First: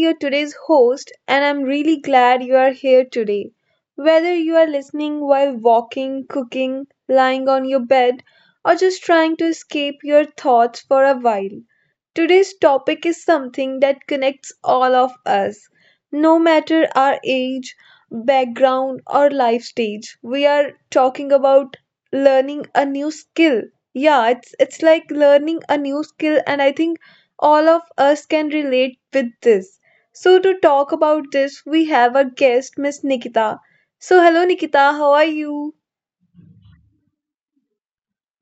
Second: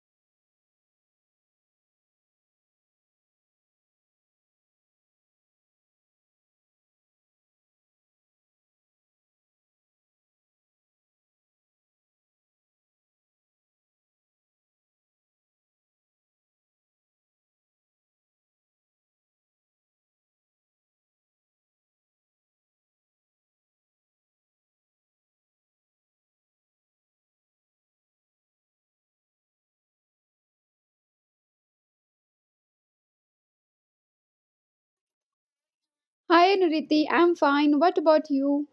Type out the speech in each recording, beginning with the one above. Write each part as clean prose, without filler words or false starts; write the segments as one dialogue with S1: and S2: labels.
S1: your today's host, and I'm really glad you are here today. Whether you are listening while walking, cooking, lying on your bed, or just trying to escape your thoughts for a while, today's topic is something that connects all of us. No matter our age, background, or life stage, we are talking about learning a new skill. Yeah, it's like learning a new skill, and I think all of us can relate with this. So to talk about this, we have a guest, Miss Nikita. So hello Nikita, how are you?
S2: Hi Niriti, I'm fine. What about you?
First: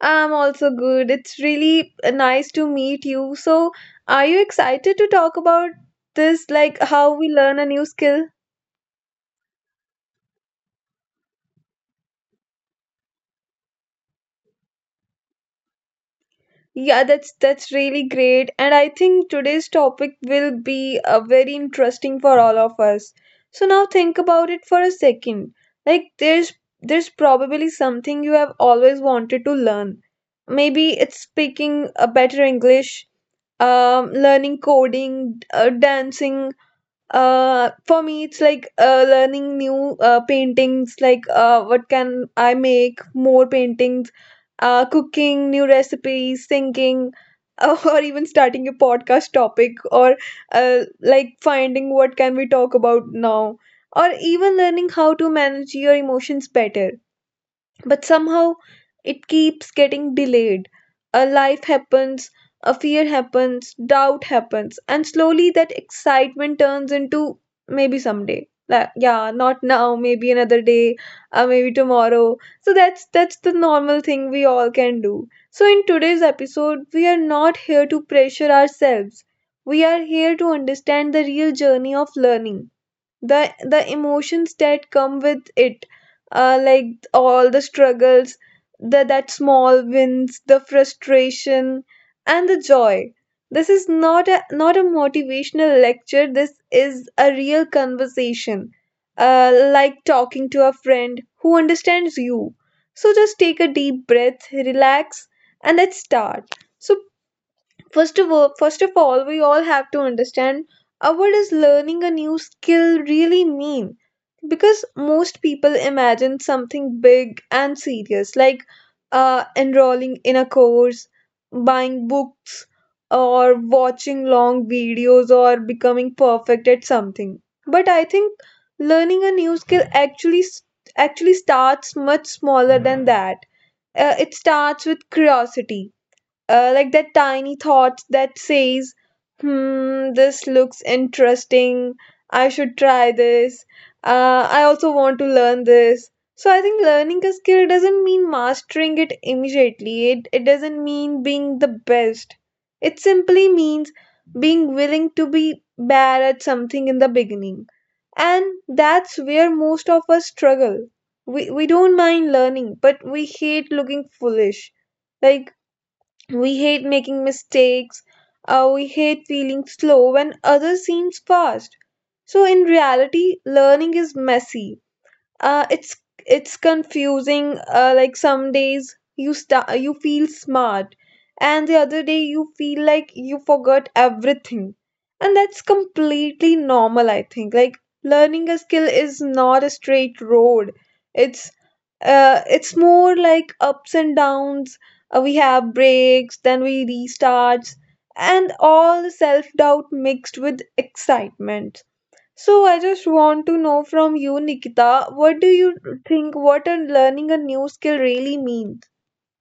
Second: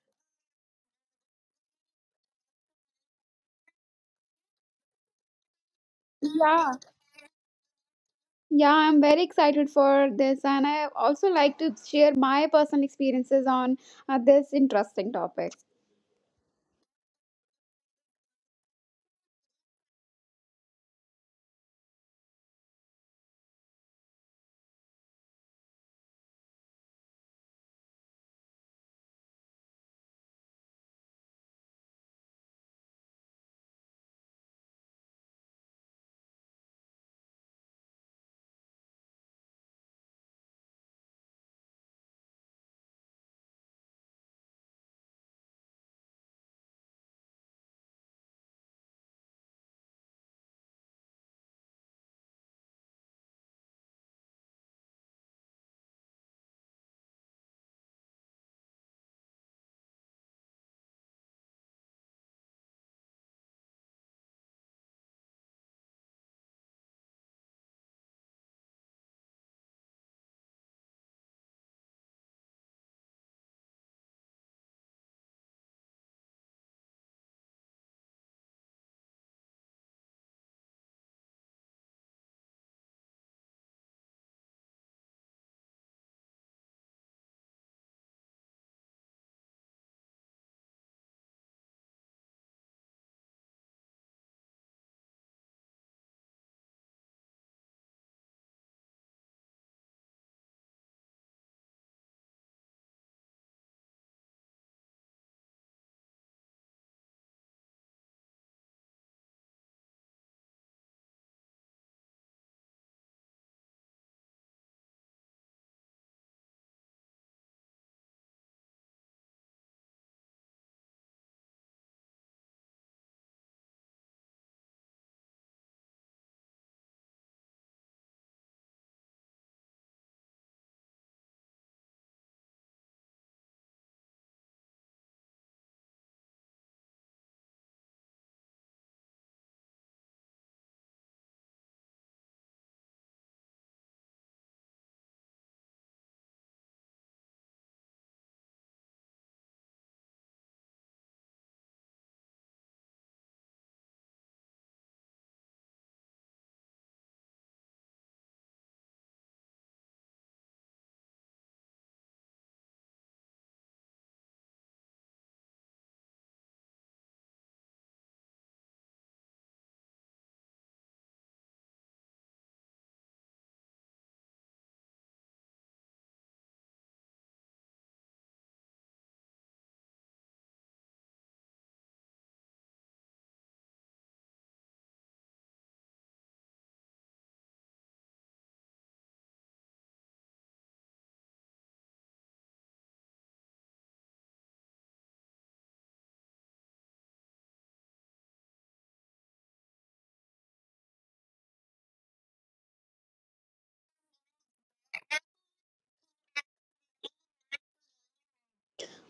S1: I'm also good. It's really nice to meet you. So are you excited to talk about this, like
S2: Yeah.
S1: how we learn a new skill?
S2: Yeah, I'm very excited for this, and I also like to share my personal experiences on this interesting topic.
S1: Yeah, that's really great. And I think today's topic will be very interesting for all of us. So now think about it for a second. Like there's probably something you have always wanted to learn. Maybe it's speaking a better English, learning coding, dancing, for me, it's like learning new paintings, like what can I make more paintings, cooking new recipes, thinking, or even starting a podcast topic, or like finding what can we talk about now, or even learning how to manage your emotions better. But somehow it keeps getting delayed. A life happens, a fear happens, doubt happens, and slowly that excitement turns into maybe someday. Like, yeah, not now, maybe another day, maybe tomorrow. So that's the normal thing we all can do. So in today's episode, we are not here to pressure ourselves. We are here to understand the real journey of learning, the emotions that come with it, like all the struggles, the that small wins, the frustration, and the joy. This is not a motivational lecture. This is a real conversation, uh, like talking to a friend who understands you. So just take a deep breath, relax, and let's start. so first of all, we all have to understand what does learning a new skill really mean? Because most people imagine something big and serious, like enrolling in a course, buying books, or watching long videos, or becoming perfect at something. But I think learning a new skill actually starts much smaller than that. It starts with curiosity, like that tiny thought that says, hmm, this looks interesting. I should try this. I also want to learn this. So I think learning a skill doesn't mean mastering it immediately. It doesn't mean being the best. It simply means being willing to be bad at something in the beginning. And that's where most of us struggle. We don't mind learning, but we hate looking foolish. Like we hate making mistakes. We hate feeling slow when others seem fast. So, in reality, learning is messy, it's confusing, like some days you start, you feel smart, and the other day you feel like you forgot everything. And that's completely normal. I think, like, learning a skill is not a straight road. It's it's more like ups and downs. We have breaks, then we restarts, and all the self doubt mixed with excitement. So I just want to know from you, Nikita, what do you think what a learning a new skill really means?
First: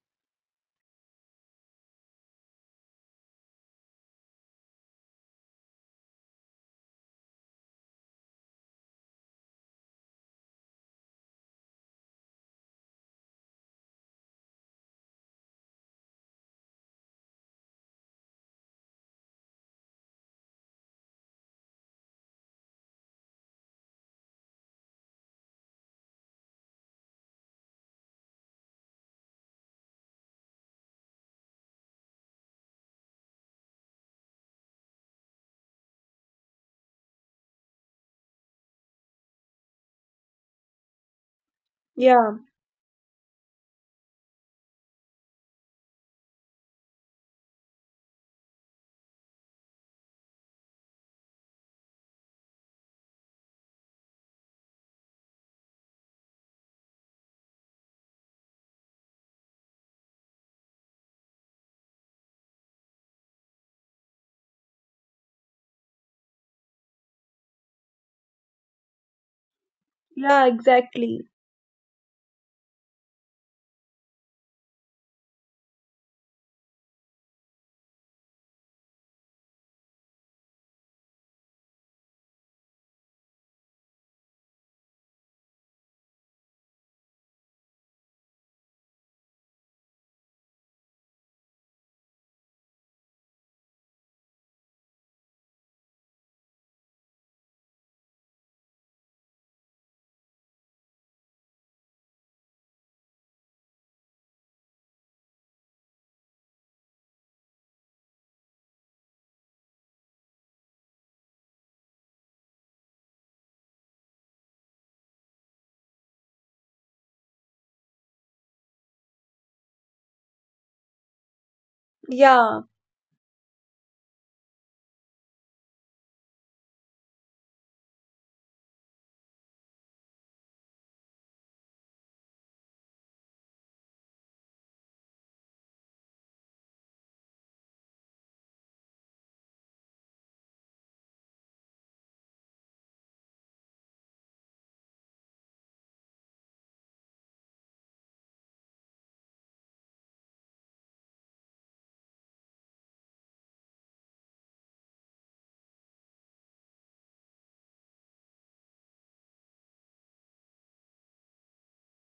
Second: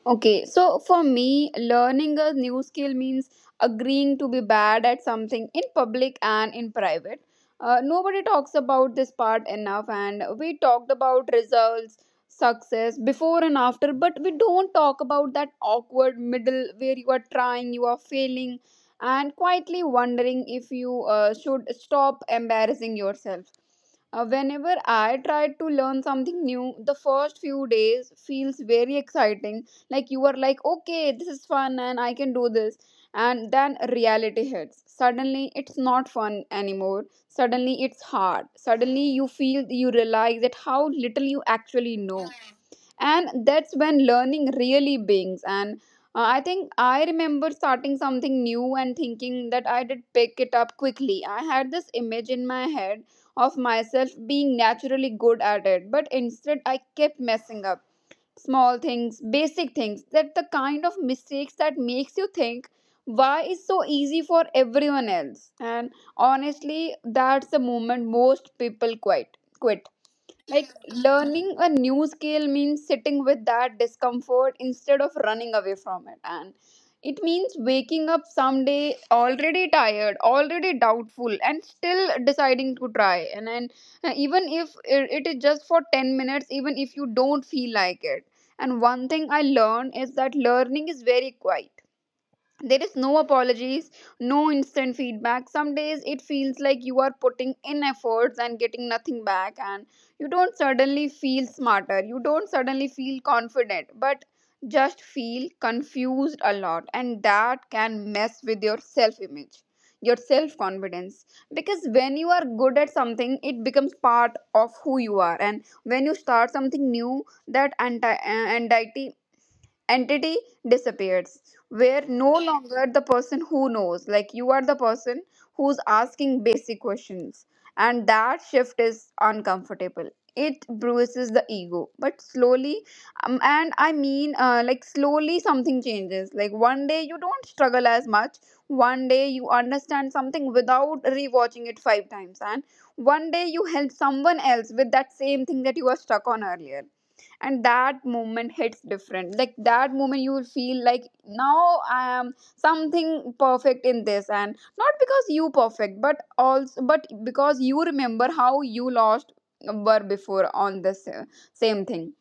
S2: Okay, so for me, learning a new skill means agreeing to be bad at something in public and in private. Nobody talks about this part enough, and we talked about results, success before and after, but we don't talk about that awkward middle where you are trying, you are failing, and quietly wondering if you should stop embarrassing yourself. Whenever I try to learn something new, the first few days feels very exciting, like you are like, okay, this is fun and I can do this. And then reality hits, suddenly it's not fun anymore, suddenly it's hard, suddenly you feel you realize that how little you actually
S1: Yeah,
S2: know. And that's when learning really begins. And I think I remember starting something new and thinking that I did pick it up quickly. I had this image in my head of myself being naturally good at it, but instead I kept messing up small things, basic things, that the kind of mistakes that makes you think, why is so easy for everyone else. And honestly, that's the moment most people quit.
S1: yeah,
S2: Like
S1: exactly.
S2: learning a new skill means sitting with that discomfort instead of running away from it. And it means waking up someday already tired, already doubtful, and still deciding to try. And then, even if it is just for 10 minutes, even if you don't feel like it. And one thing I learned is that learning is very quiet, there is no apologies, no instant feedback. Some days it feels like you are putting in efforts and getting nothing back, and you don't suddenly feel smarter, you don't suddenly feel confident, but just feel confused a lot, and that can mess with your self image, your self confidence. Because when you are good at something, it becomes part of who you are, and when you start something new, that anxiety entity disappears. Where no
S1: Yeah,
S2: longer the person who knows, like you are the person who's asking basic questions. And that shift is uncomfortable, it bruises the ego. But slowly, and I mean, like slowly something changes, like one day you don't struggle as much, one day you understand something without rewatching it five times, and one day you help someone else with that same thing that you were stuck on earlier. And that moment hits different, like that moment you will feel like, now I am something perfect in this, and not because you perfect, but also but because you remember how you lost were before on this same thing.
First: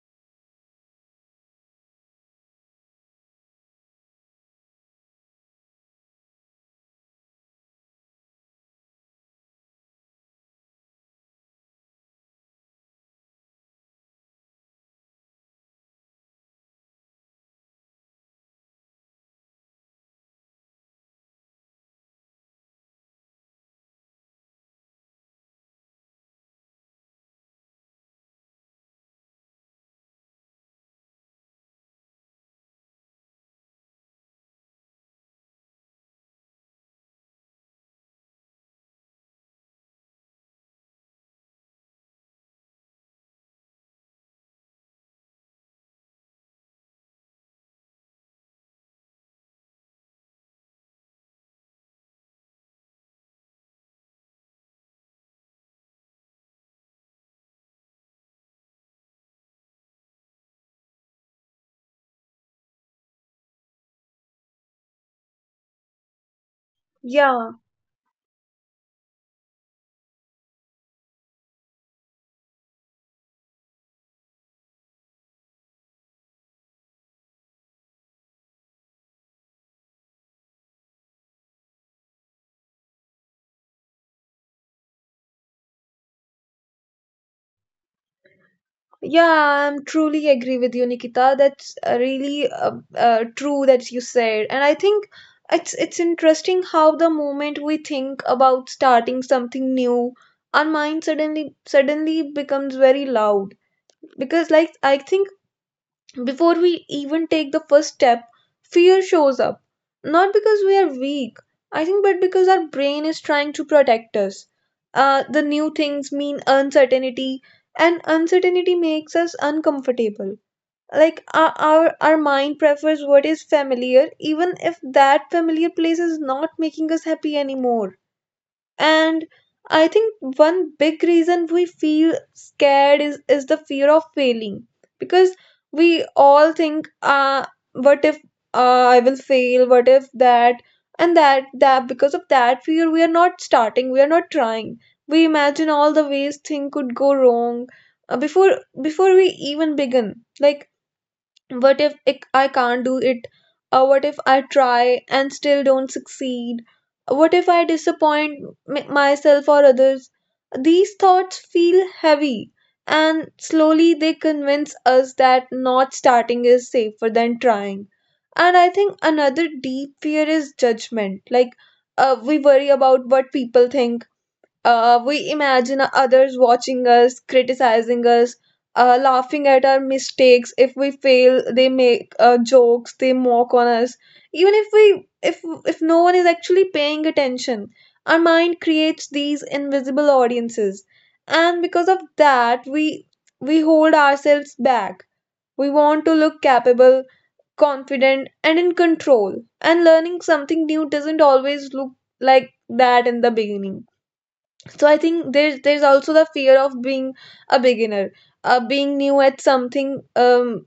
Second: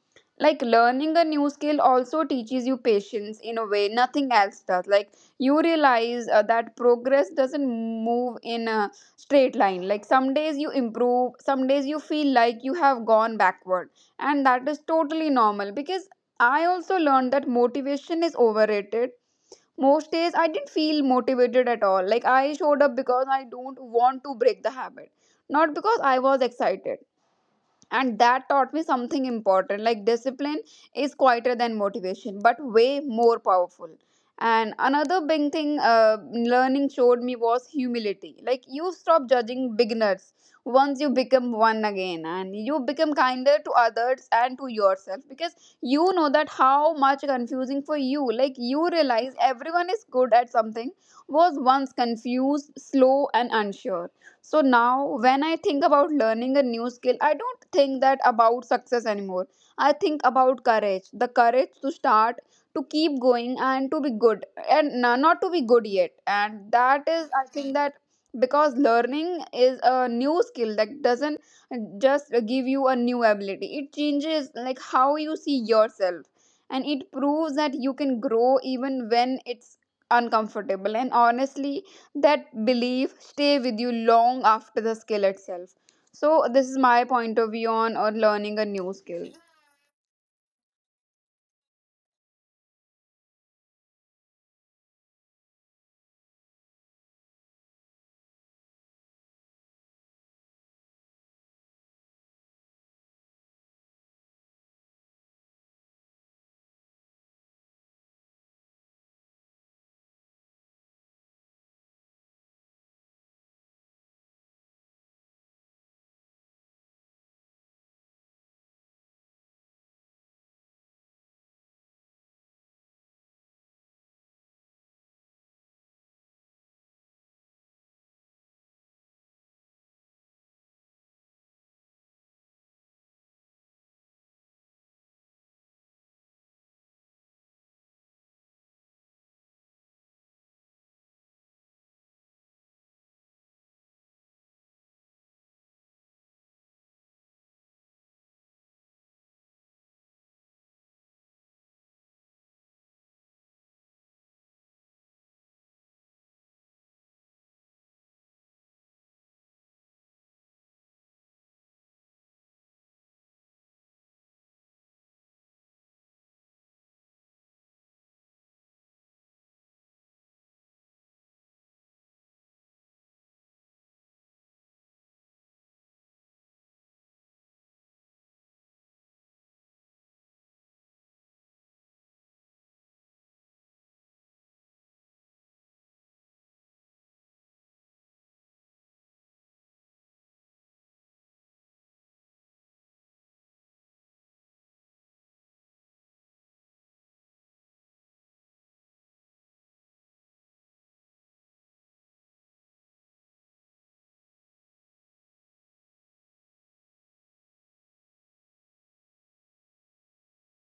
S2: Like learning a new skill also teaches you patience in a way nothing else does. Like you realize that progress doesn't move in a straight line, like some days you improve, some days you feel like you have gone backward, and that is totally normal. Because I also learned that motivation is overrated. Most days I didn't feel motivated at all. Like I showed up because I don't want to break the habit, not because I was excited. And that taught me something important, like discipline is quieter than motivation but way more powerful. And another big thing, learning showed me was humility. Like you stop judging beginners once you become one again, and you become kinder to others and to yourself, because you know that how much confusing for you, like you realize everyone is good at something was once confused, slow and unsure. So now, when I think about learning a new skill, I don't think that about success anymore. I think about courage, the courage to start, to keep going, and to be good, and not to be good yet. And that is, I
S1: yeah,
S2: think, that because learning is a new skill that doesn't just give you a new ability, it changes like how you see yourself, and it proves that you can grow even when it's uncomfortable. And honestly, that belief stay with you long after the skill itself. So this is my point of view on or learning a new skill.
S1: yeah. I'm truly agree with you, Nikita. That's really true that you said, and I think it's interesting how the moment we think about starting something new, our mind suddenly becomes very loud. Because, like, I think before we even take the first step, fear shows up. Not because we are weak, I think, but because our brain is trying to protect us. The new things mean uncertainty, and uncertainty makes us uncomfortable. Like our mind prefers what is familiar, even if that familiar place is not making us happy anymore. And I think one big reason we feel scared is the fear of failing, because we all think, what if I will fail? What if that? And that because of that fear, we are not starting, we are not trying. We imagine all the ways thing could go wrong before we even begin. Like what if I can't do it, what if I try and still don't succeed, what if I disappoint myself or others? These thoughts feel heavy, and slowly they convince us that not starting is safer than trying. And I think another deep fear is judgment. Like we worry about what people think. We imagine others watching us, criticizing us, laughing at our mistakes. If we fail, they make jokes, they mock on us. Even if if no one is actually paying attention, our mind creates these invisible audiences, and because of that, we hold ourselves back. We want to look capable, confident, and in control. And learning something new doesn't always look like that in the beginning. So I think there's also the fear of being a beginner. Being new at something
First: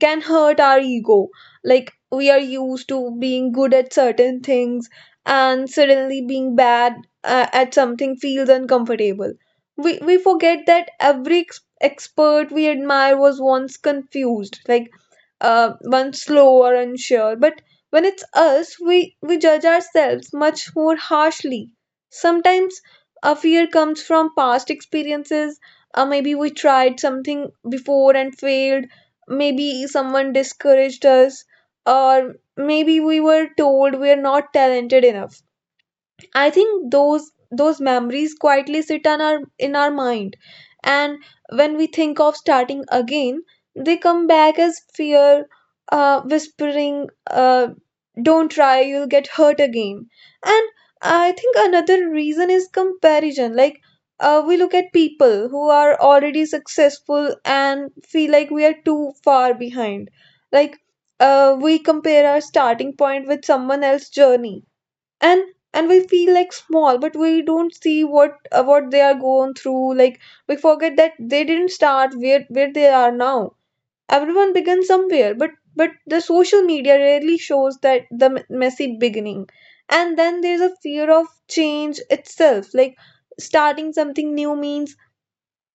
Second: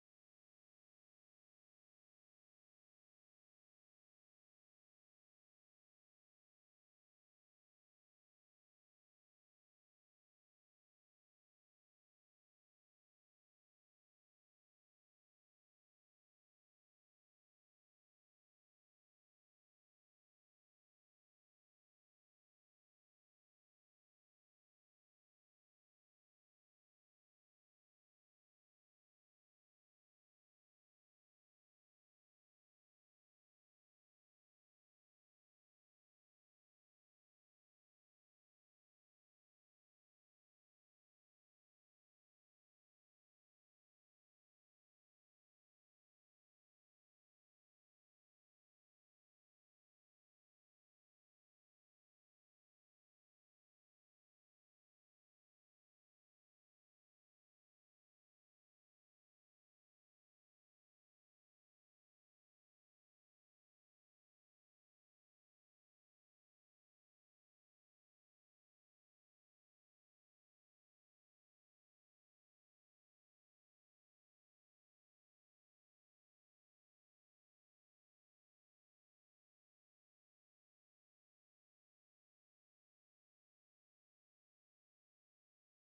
S1: can hurt our ego. Like we are used to being good at certain things, and suddenly being bad at something feels uncomfortable. We forget that every expert we admire was once confused, like once slow or unsure. But when it's us, we judge ourselves much more harshly. Sometimes a fear comes from past experiences. Maybe we tried something before and failed, maybe someone discouraged us, or maybe we were told we are not talented enough. I think those memories quietly sit on our in our mind, and when we think of starting again, they come back as fear, whispering, don't try, you'll get hurt again. And I think another reason is comparison. Like we look at people who are already successful and feel like we are too far behind. Like we compare our starting point with someone else's journey, and and we feel like small, but we don't see what they are going through. Like we forget that they didn't start where they are now. Everyone begins somewhere, but the social media rarely shows that messy beginning. And then there's a fear of change itself. Like starting something new means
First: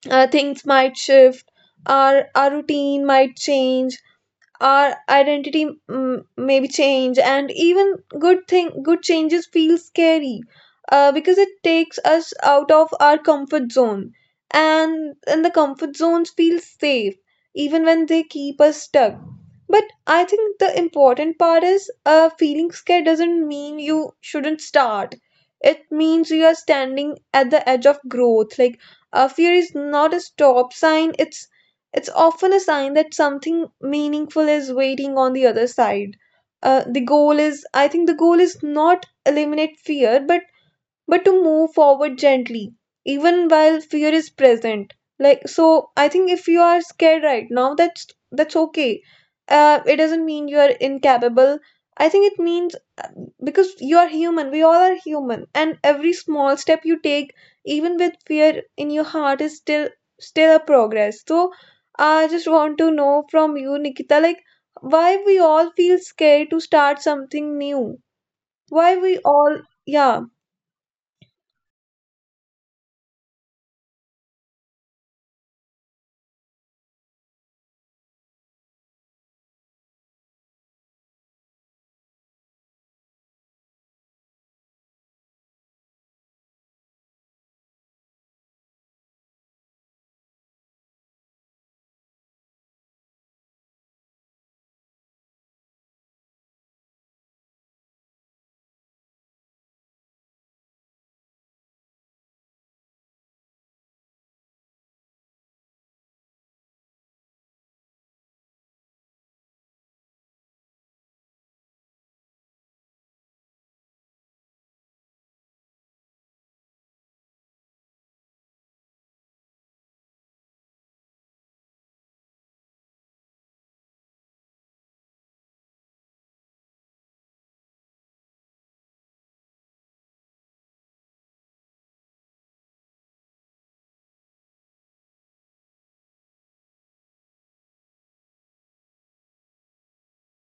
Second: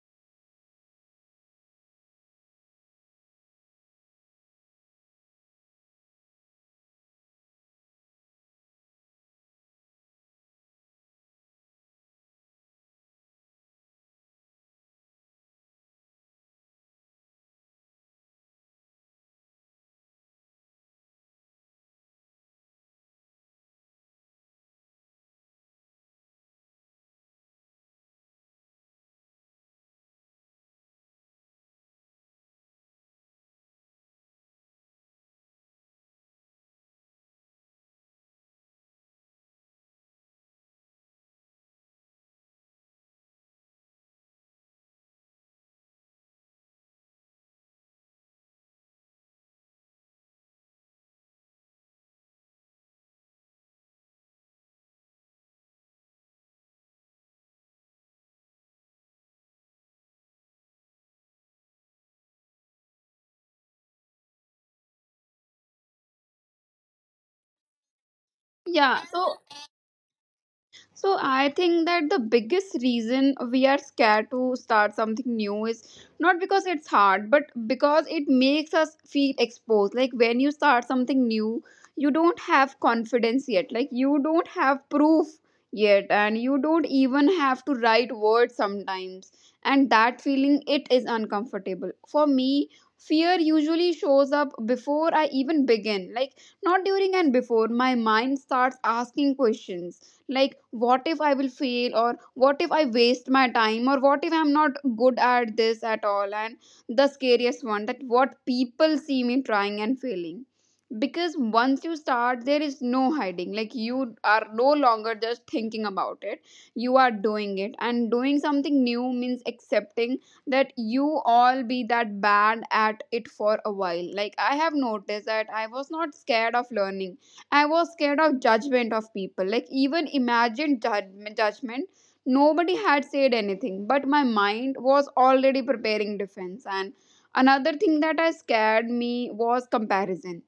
S1: things might shift, our routine might change, our identity maybe change. And even good changes feel scary, because it takes us out of our comfort zone. And the comfort zones feel safe, even when they keep us stuck. But I think the important part is, feeling scared doesn't mean you shouldn't start. It means you are standing at the edge of growth. Like fear is not a stop sign. It's often a sign that something meaningful is waiting on the other side. The goal is, I think, the goal is not eliminate fear, but to move forward gently, even while fear is present. Like, so, I think if you are scared right now, that's okay. It doesn't mean you are incapable. I think it means, uh, because you are human. We all are human, and every small step you take, even with fear in your heart, is still a progress. So, I just want to know from you, Nikita, like why we all feel scared to start something new. Why
S2: Yeah,
S1: we
S2: so
S1: all, yeah,
S2: So I think that the biggest reason we are scared to start something new is not because it's hard, but because it makes us feel exposed. Like when you start something new, you don't have confidence yet. Like you don't have proof yet, and you don't even have to write words sometimes. And that feeling it is uncomfortable. For me, fear usually shows up before I even begin. Like not during and before my mind starts asking questions, like what if I will fail, or what if I waste my time, or what if I'm not good at this at all. And the scariest one, that what people see me trying and failing. Because once you start there is no hiding, like you are no longer just thinking about it, you are doing it. And doing something new means accepting that you all be that bad at it for a while. Like I have noticed that I was not scared of learning, I was scared of judgment of people. Like even imagine judgment, judgment. Nobody had said anything, but my mind was already preparing defense. And another thing that I scared me was comparison.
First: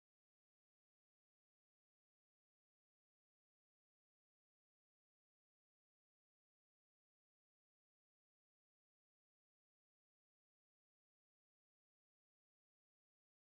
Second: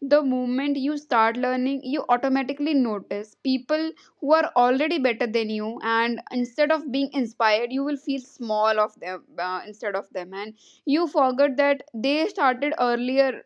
S2: The moment you start learning, you automatically notice people who are already better than you, and instead of being inspired, you will feel small of them, instead of them. And you forget that they started earlier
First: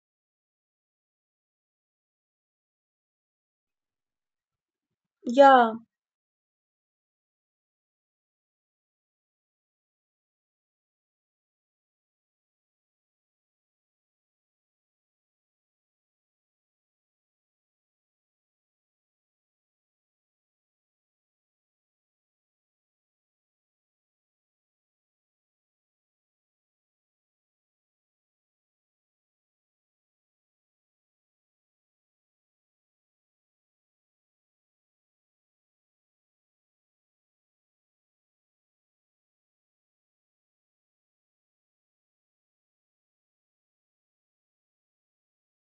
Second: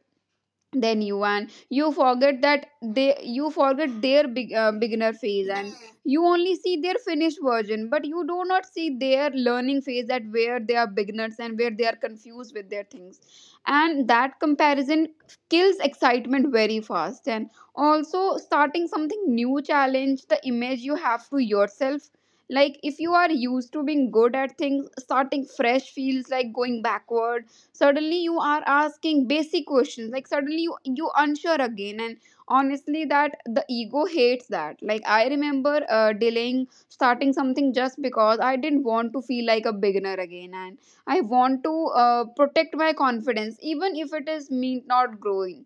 S2: than you, and you forget that they you forget their big, beginner phase. And
S1: yeah.
S2: you only see their finished version, but you do not see their learning phase, that where they are beginners and where they are confused with their things. And that comparison kills excitement very fast. And also starting something new challenge the image you have to yourself. Like if you are used to being good at things, starting fresh feels like going backward. Suddenly you are asking basic questions, like suddenly you unsure again. And honestly, that the ego hates that. Like I remember delaying starting something just because I didn't want to feel like a beginner again. And I want to protect my confidence, even if it is me not growing.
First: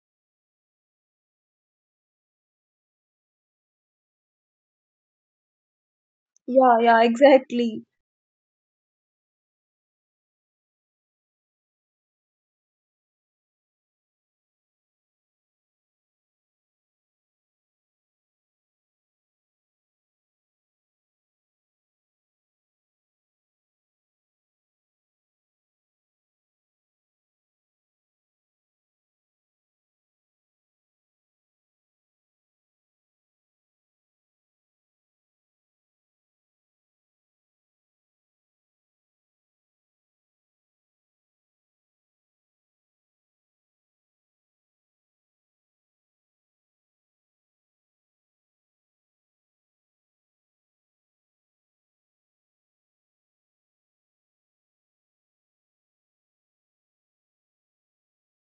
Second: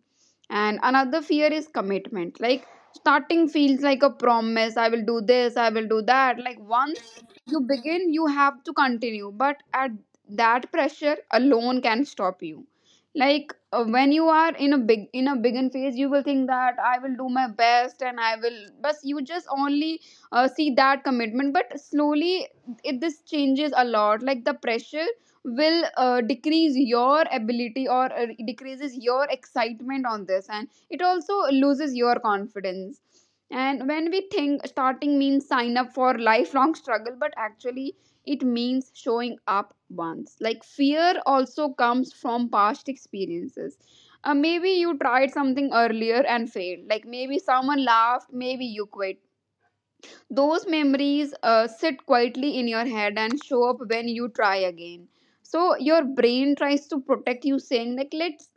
S2: And another fear is commitment. Like starting feels like a promise, I will do this, I will do that. Like
S1: Yeah, yeah,
S2: once you
S1: exactly.
S2: begin you have to continue, but at that pressure alone can stop you. Like when you are in a big in a begin phase, you will think that I will do my best and I will, but you just only see that commitment. But slowly it this changes a lot, like the pressure will decrease your ability, or decreases your excitement on this, and it also loses your confidence. And when we think starting means sign up for lifelong struggle, but actually it means showing up once. Like fear also comes from past experiences. Maybe you tried something earlier and failed. Like maybe someone laughed, maybe you quit. Those memories sit quietly in your head and show up when you try again. So your brain tries to protect you, saying like, let's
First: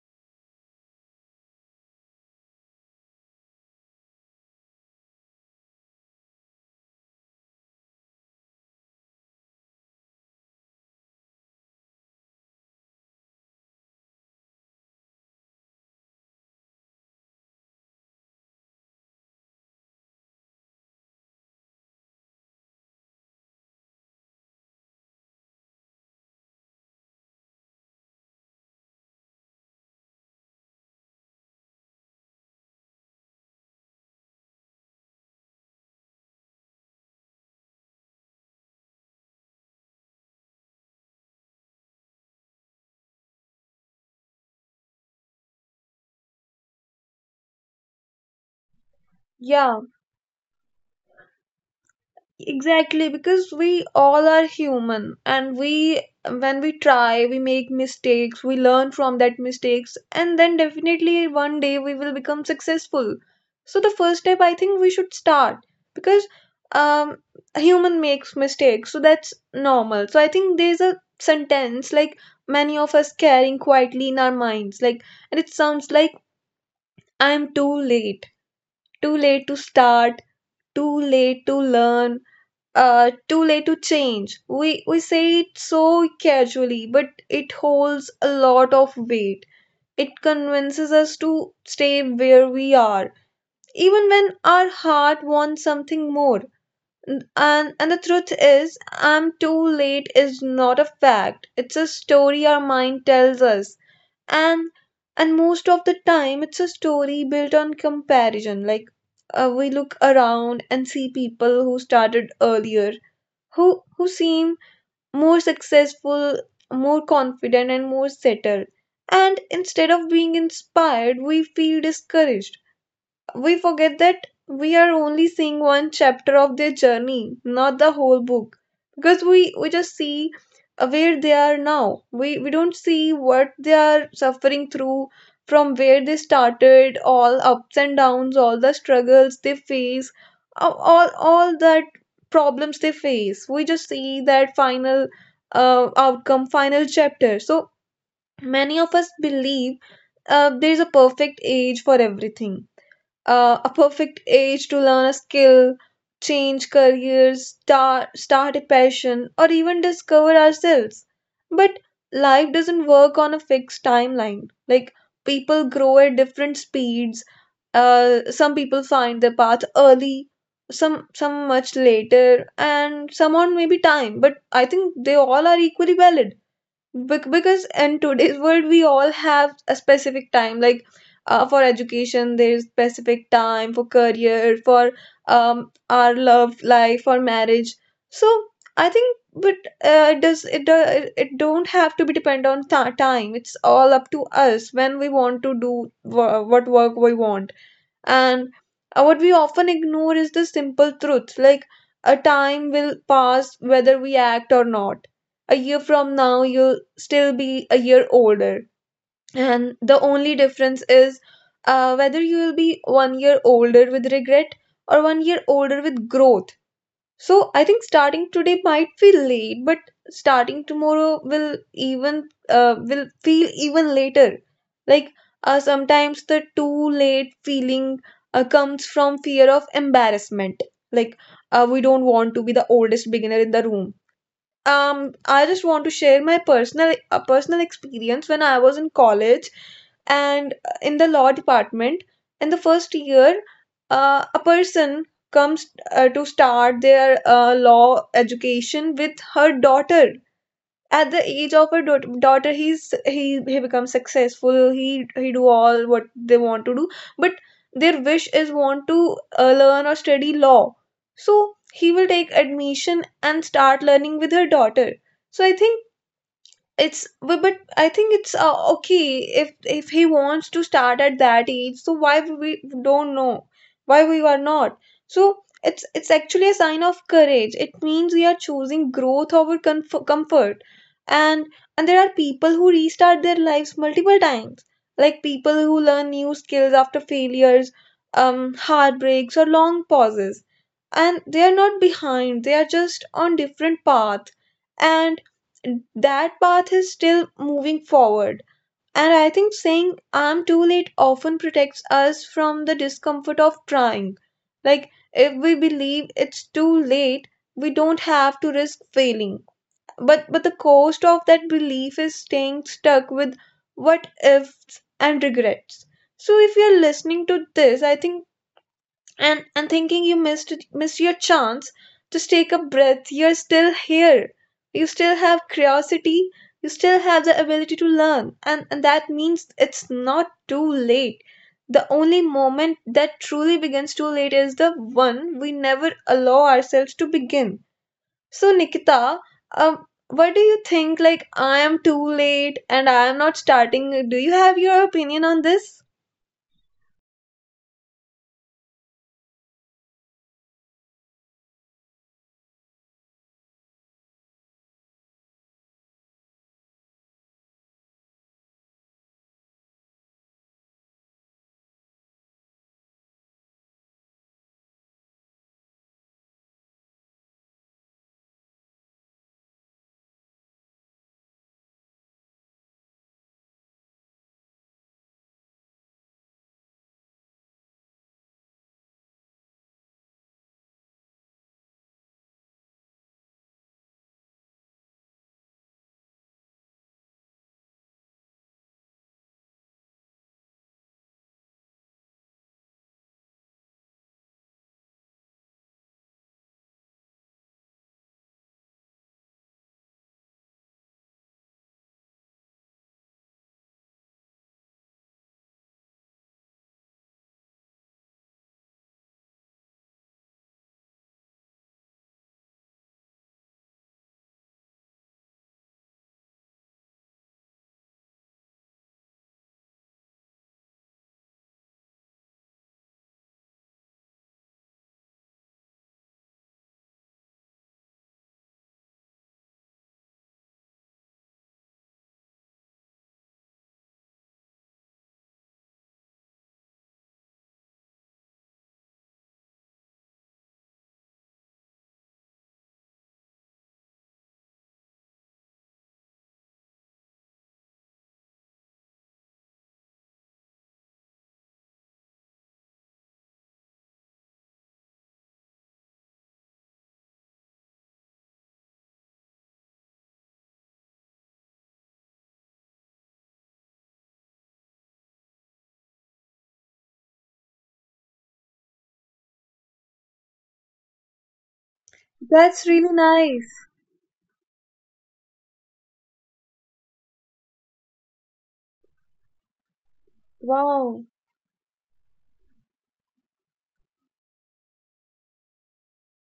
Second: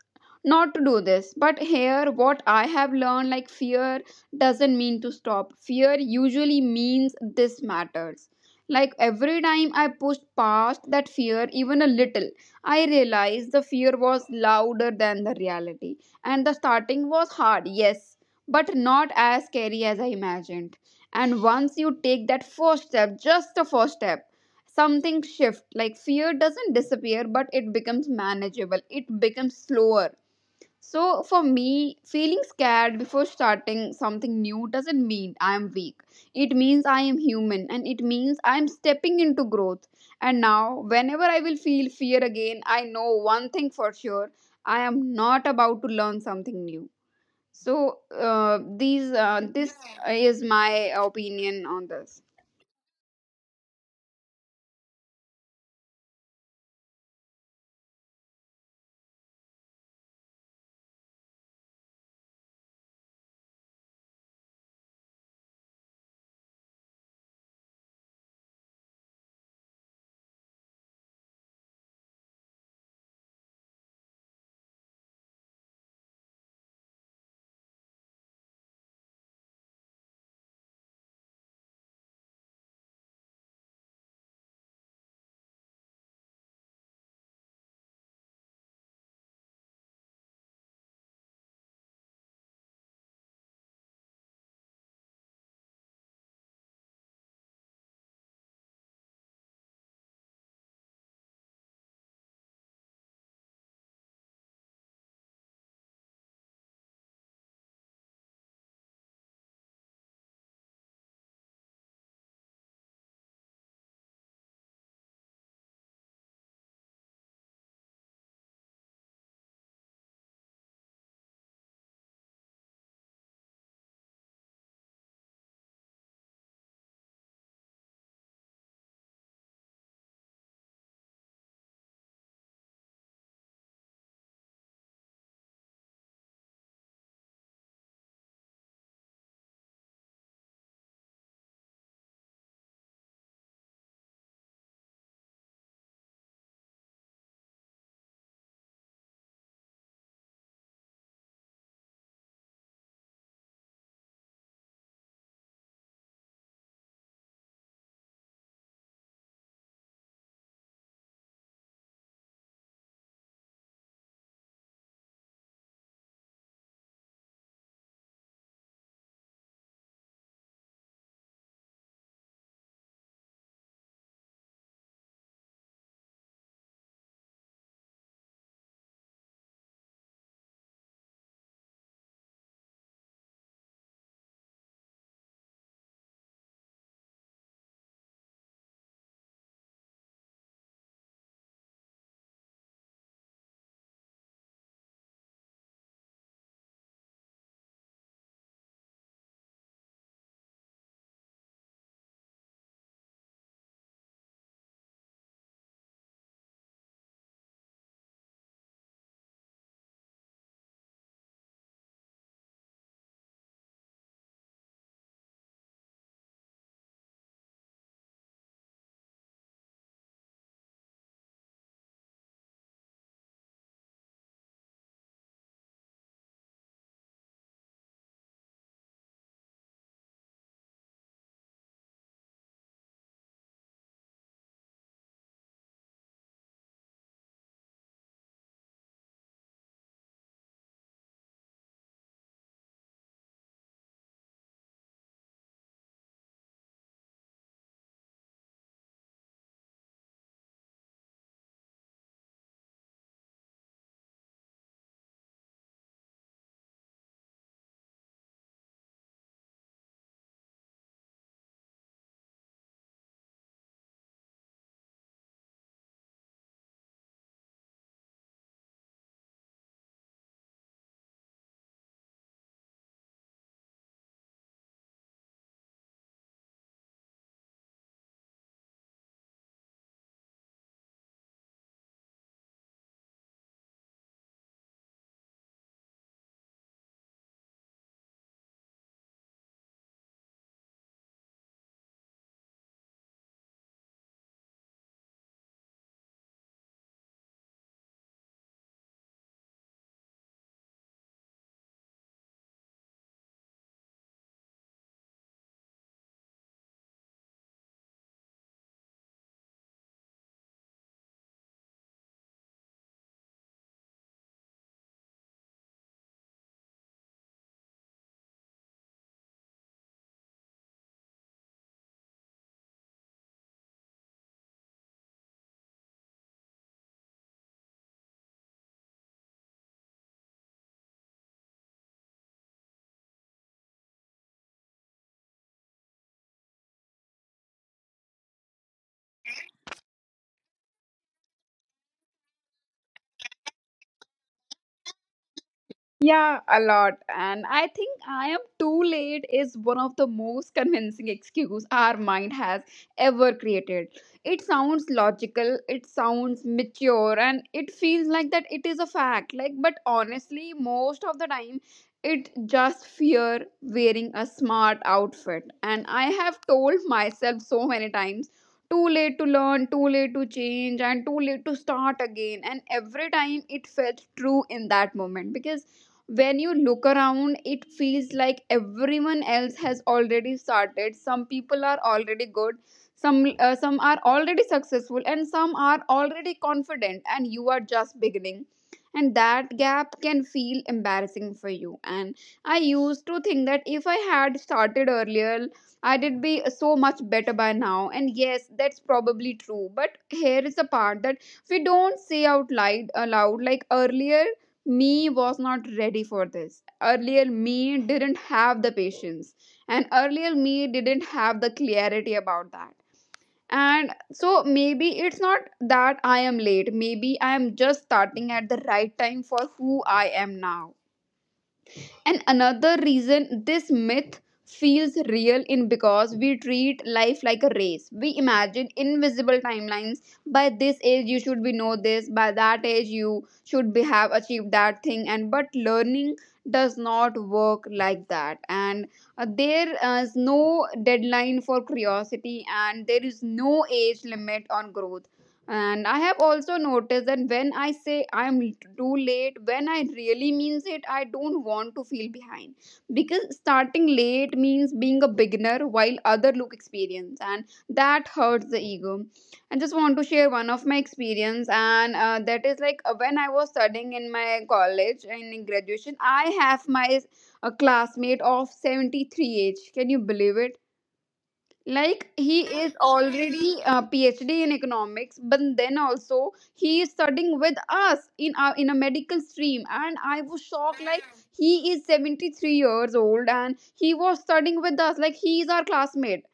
S2: not to do this. But here what I have learned, like fear doesn't mean to stop. Fear usually means this matters. Like every time I pushed past that fear even a little, I realized the fear was louder than the reality. And the starting was hard, yes, but not as scary as I imagined. And once you take that first step, just the first step, something shift, like fear doesn't disappear but it becomes manageable, it becomes slower. So for me, feeling scared before starting something new doesn't mean I am weak, it means I am human, and it means I am stepping into growth. And now whenever I will feel fear again, I know one thing for sure, I am not about to learn something new. So these this
S1: Yeah,
S2: is my opinion on this.
S1: exactly. Because we all are human, and when we try, we make mistakes, we learn from that mistakes, and then definitely one day we will become successful. So the first step I think we should start, because um a human makes mistakes, so that's normal. So I think there's a sentence like many of us carrying quietly in our minds, like, and it sounds like I'm too late to start, too late to learn, too late to change. We say it so casually, but it holds a lot of weight. It convinces us to stay where we are, even when our heart wants something more. And the truth is, I'm too late is not a fact. It's a story our mind tells us. And most of the time it's a story built on comparison. Like we look around and see people who started earlier, who seem more successful, more confident, and more settled, and instead of being inspired we feel discouraged. We forget that we are only seeing one chapter of their journey, not the whole book. Because we just see where they are now. We don't see what they are suffering through, from where they started, all ups and downs, all the struggles they face, all that problems they face. We just see that final outcome, final chapter. So many of us believe there is a perfect age for everything, a perfect age to learn a skill, change careers, start a passion, or even discover ourselves. But life doesn't work on a fixed timeline. Like, people grow at different speeds. Some people find their path early, some much later, and some on maybe time. But I think they all are equally valid. Because in today's world we all have a specific time, like for education there is specific time, for career, for our love life, for marriage. So I think, but it does it, it it don't have to be depend on ti time. It's all up to us when we want to do what work we want. And what we often ignore is the simple truth, like a time will pass whether we act or not. A year from now, you'll still be a year older. And the only difference is whether you will be one year older with regret, or one year older with growth. So I think starting today might feel late, but starting tomorrow will even will feel even later. Like, sometimes the too late feeling comes from fear of embarrassment. Like, we don't want to be the oldest beginner in the room. I just want to share my personal experience when I was in college and in the law department. In the first year, a person comes to start their law education with her daughter. At the age of a daughter, he he becomes successful. He do all what they want to do, but their wish is want to learn or study law. So he will take admission and start learning with her daughter. So I think it's, but I think it's okay, if he wants to start at that age, so why we don't know, why we are not. So it's actually a sign of courage. It means we are choosing growth over comfort. and and there are people who restart their lives multiple times, like people who learn new skills after failures, heartbreaks, or long pauses. And they are not behind, they are just on different path. And that path is still moving forward. And I think saying I'm too late often protects us from the discomfort of trying. Like, if we believe it's too late, we don't have to risk failing. But the cost of that belief is staying stuck with what ifs and regrets. So if you're listening to this, I think, and thinking you missed your chance, just take a breath. You're still here. You still have curiosity. You still have the ability to learn, and that means it's not too late. The only moment that truly begins too late is the one we never allow ourselves to begin. So Nikita, what do you think, like I am too late and I am not starting? Do you have your opinion on this?
S2: Yeah, a lot. And I think I am too late is one of the most convincing excuse our mind has ever created. It sounds logical, it sounds mature, and it feels like that it is a fact. Like, but honestly, most of the time, it just fear wearing a smart outfit. And I have told myself so many times, too late to learn, too late to change, and too late to start again. And every time it felt true in that moment because when you look around, it feels like everyone else has already started. Some people are already good, some are already successful, and some are already confident, and you are just beginning, and that gap can feel embarrassing for you. And I used to think that if I had started earlier, I did be so much better by now. And yes, that's probably true, but here is the part that we don't say out loud aloud. Like, earlier me was not ready for this, earlier me didn't have the patience, and earlier me didn't have the clarity about that. And so maybe it's not that I am late, maybe I am just starting at the right time for who I am now. And another reason this myth feels real in because we treat life like a race. We imagine invisible timelines. By this age you should be know this, by that age you should be have achieved that thing. And but learning does not work like that. And there is no deadline for curiosity, and there is no age limit on growth. And I have also noticed that when I say I'm too late, when I really means it, I don't want to feel behind. Because starting late means being a beginner while other look experienced, and that hurts the ego. I just want to share one of my experience, and that is like, when I was studying in my college in graduation, I have my a classmate of 73 age. Can you believe it? Like, he
S1: That's
S2: is
S1: really
S2: already
S1: nice.
S2: a PhD in economics, but then also he is studying with us in a medical stream, and I was shocked. Like,
S1: Wow.
S2: he is 73 years old and he was studying with us like he is our classmate.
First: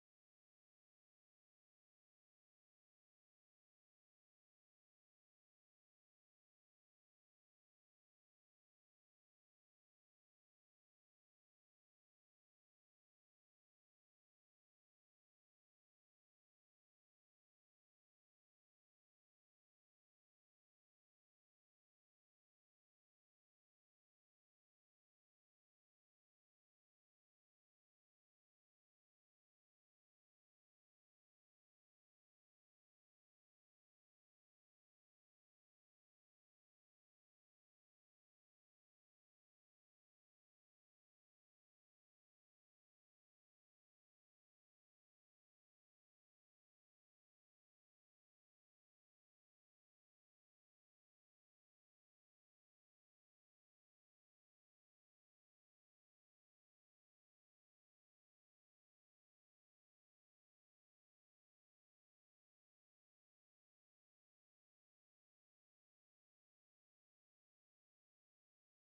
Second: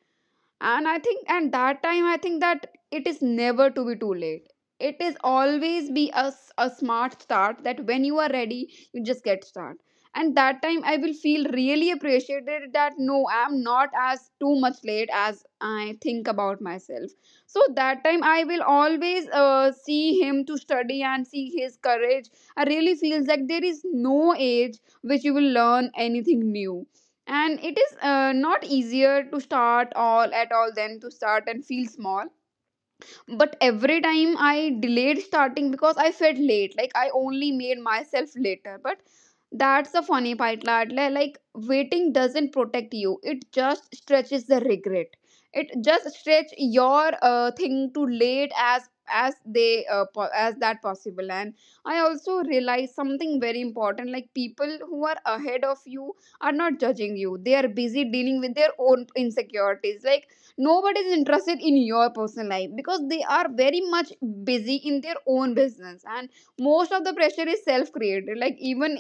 S2: And I think at that time, I think that it is never to be too late. It is always be a smart start, that when you are ready you just get start. And that time I will feel really appreciated, that no, I am not as too much late as I think about myself. So that time I will always see him to study and see his courage. I really feels like there is no age which you will learn anything new. And it is not easier to start all at all than to start and feel small. But every time I delayed starting because I felt late, like I only made myself later. But that's the funny part, Ladle. Like, waiting doesn't protect you, it just stretches the regret. It just stretch your thing to late as as that possible. And I also realized something very important. Like, people who are ahead of you are not judging you, they are busy dealing with their own insecurities. Like, nobody is interested in your personal life because they are very much busy in their own business. And most of the pressure is self created. Like, even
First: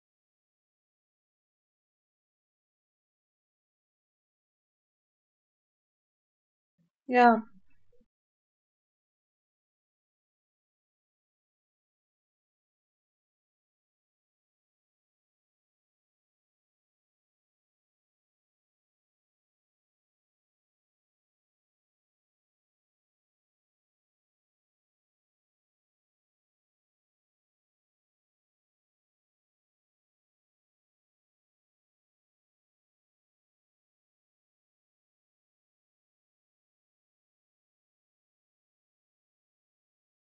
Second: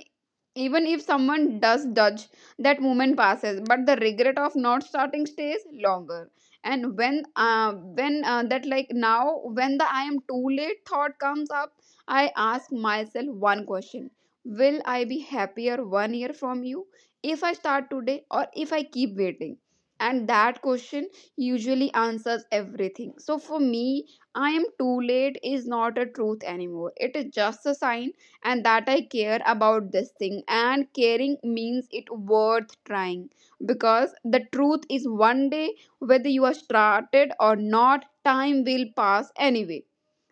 S2: even if someone does judge, that moment passes, but the regret of not starting stays longer. And
S1: Yeah.
S2: when that, like, now when the I am too late thought comes up, I ask myself one question. Will I be happier 1 year from you if I start today or if I keep waiting? And that question usually answers everything. So for me, I am too late is not a truth anymore. It is just a sign and that I care about this thing, and caring means it worth trying. Because the truth is one day, whether you are started or not, time will pass anyway.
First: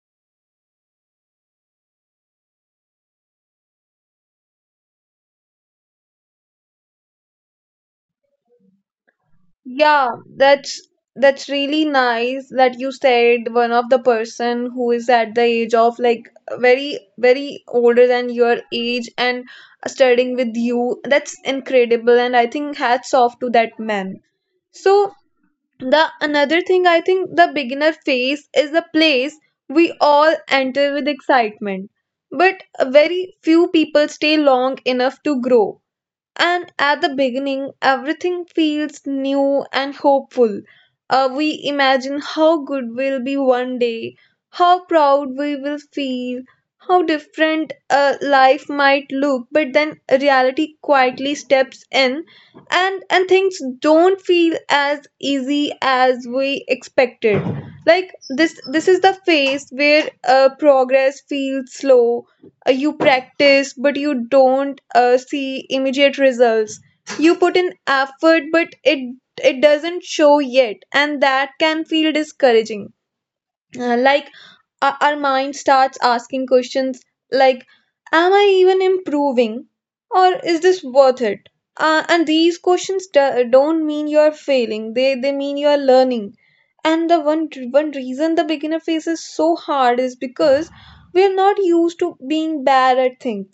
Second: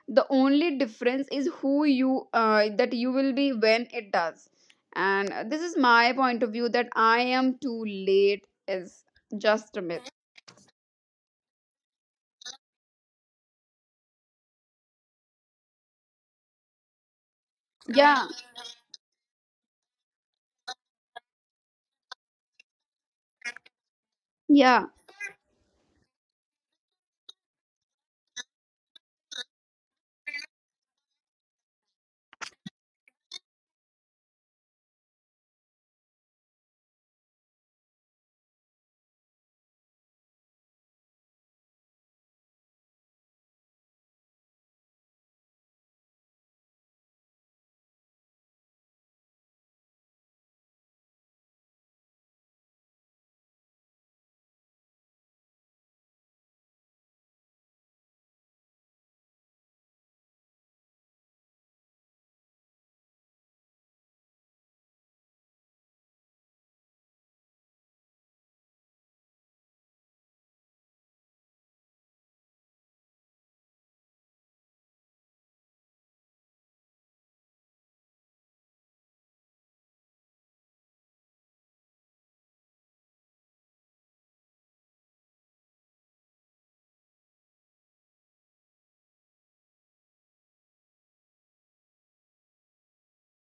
S2: The only difference is who you that you will be when it does. And this is my point of view, that I am too late is just a myth.
S1: Yeah, that's that's really nice that you said one of the person who is at the age of like very very older
S2: Yeah.
S1: than your age and studying with you. That's incredible, and I think hats off to that man.
S2: Yeah.
S1: So the another thing, I think the beginner phase is the place we all enter with excitement, but very few people stay long enough to grow. And at the beginning, everything feels new and hopeful. We imagine how good we'll be one day, how proud we will feel, how different life might look. But then reality quietly steps in, and things don't feel as easy as we expected. Like, this is the phase where progress feels slow. You practice but you don't see immediate results. You put in effort but it doesn't show yet, and that can feel discouraging. uh, like our mind starts asking questions like, am I even improving, or is this worth it? And these questions don't mean you're failing, they mean you're learning. And the one reason the beginner phase is so hard is because we're not used to being bad at things.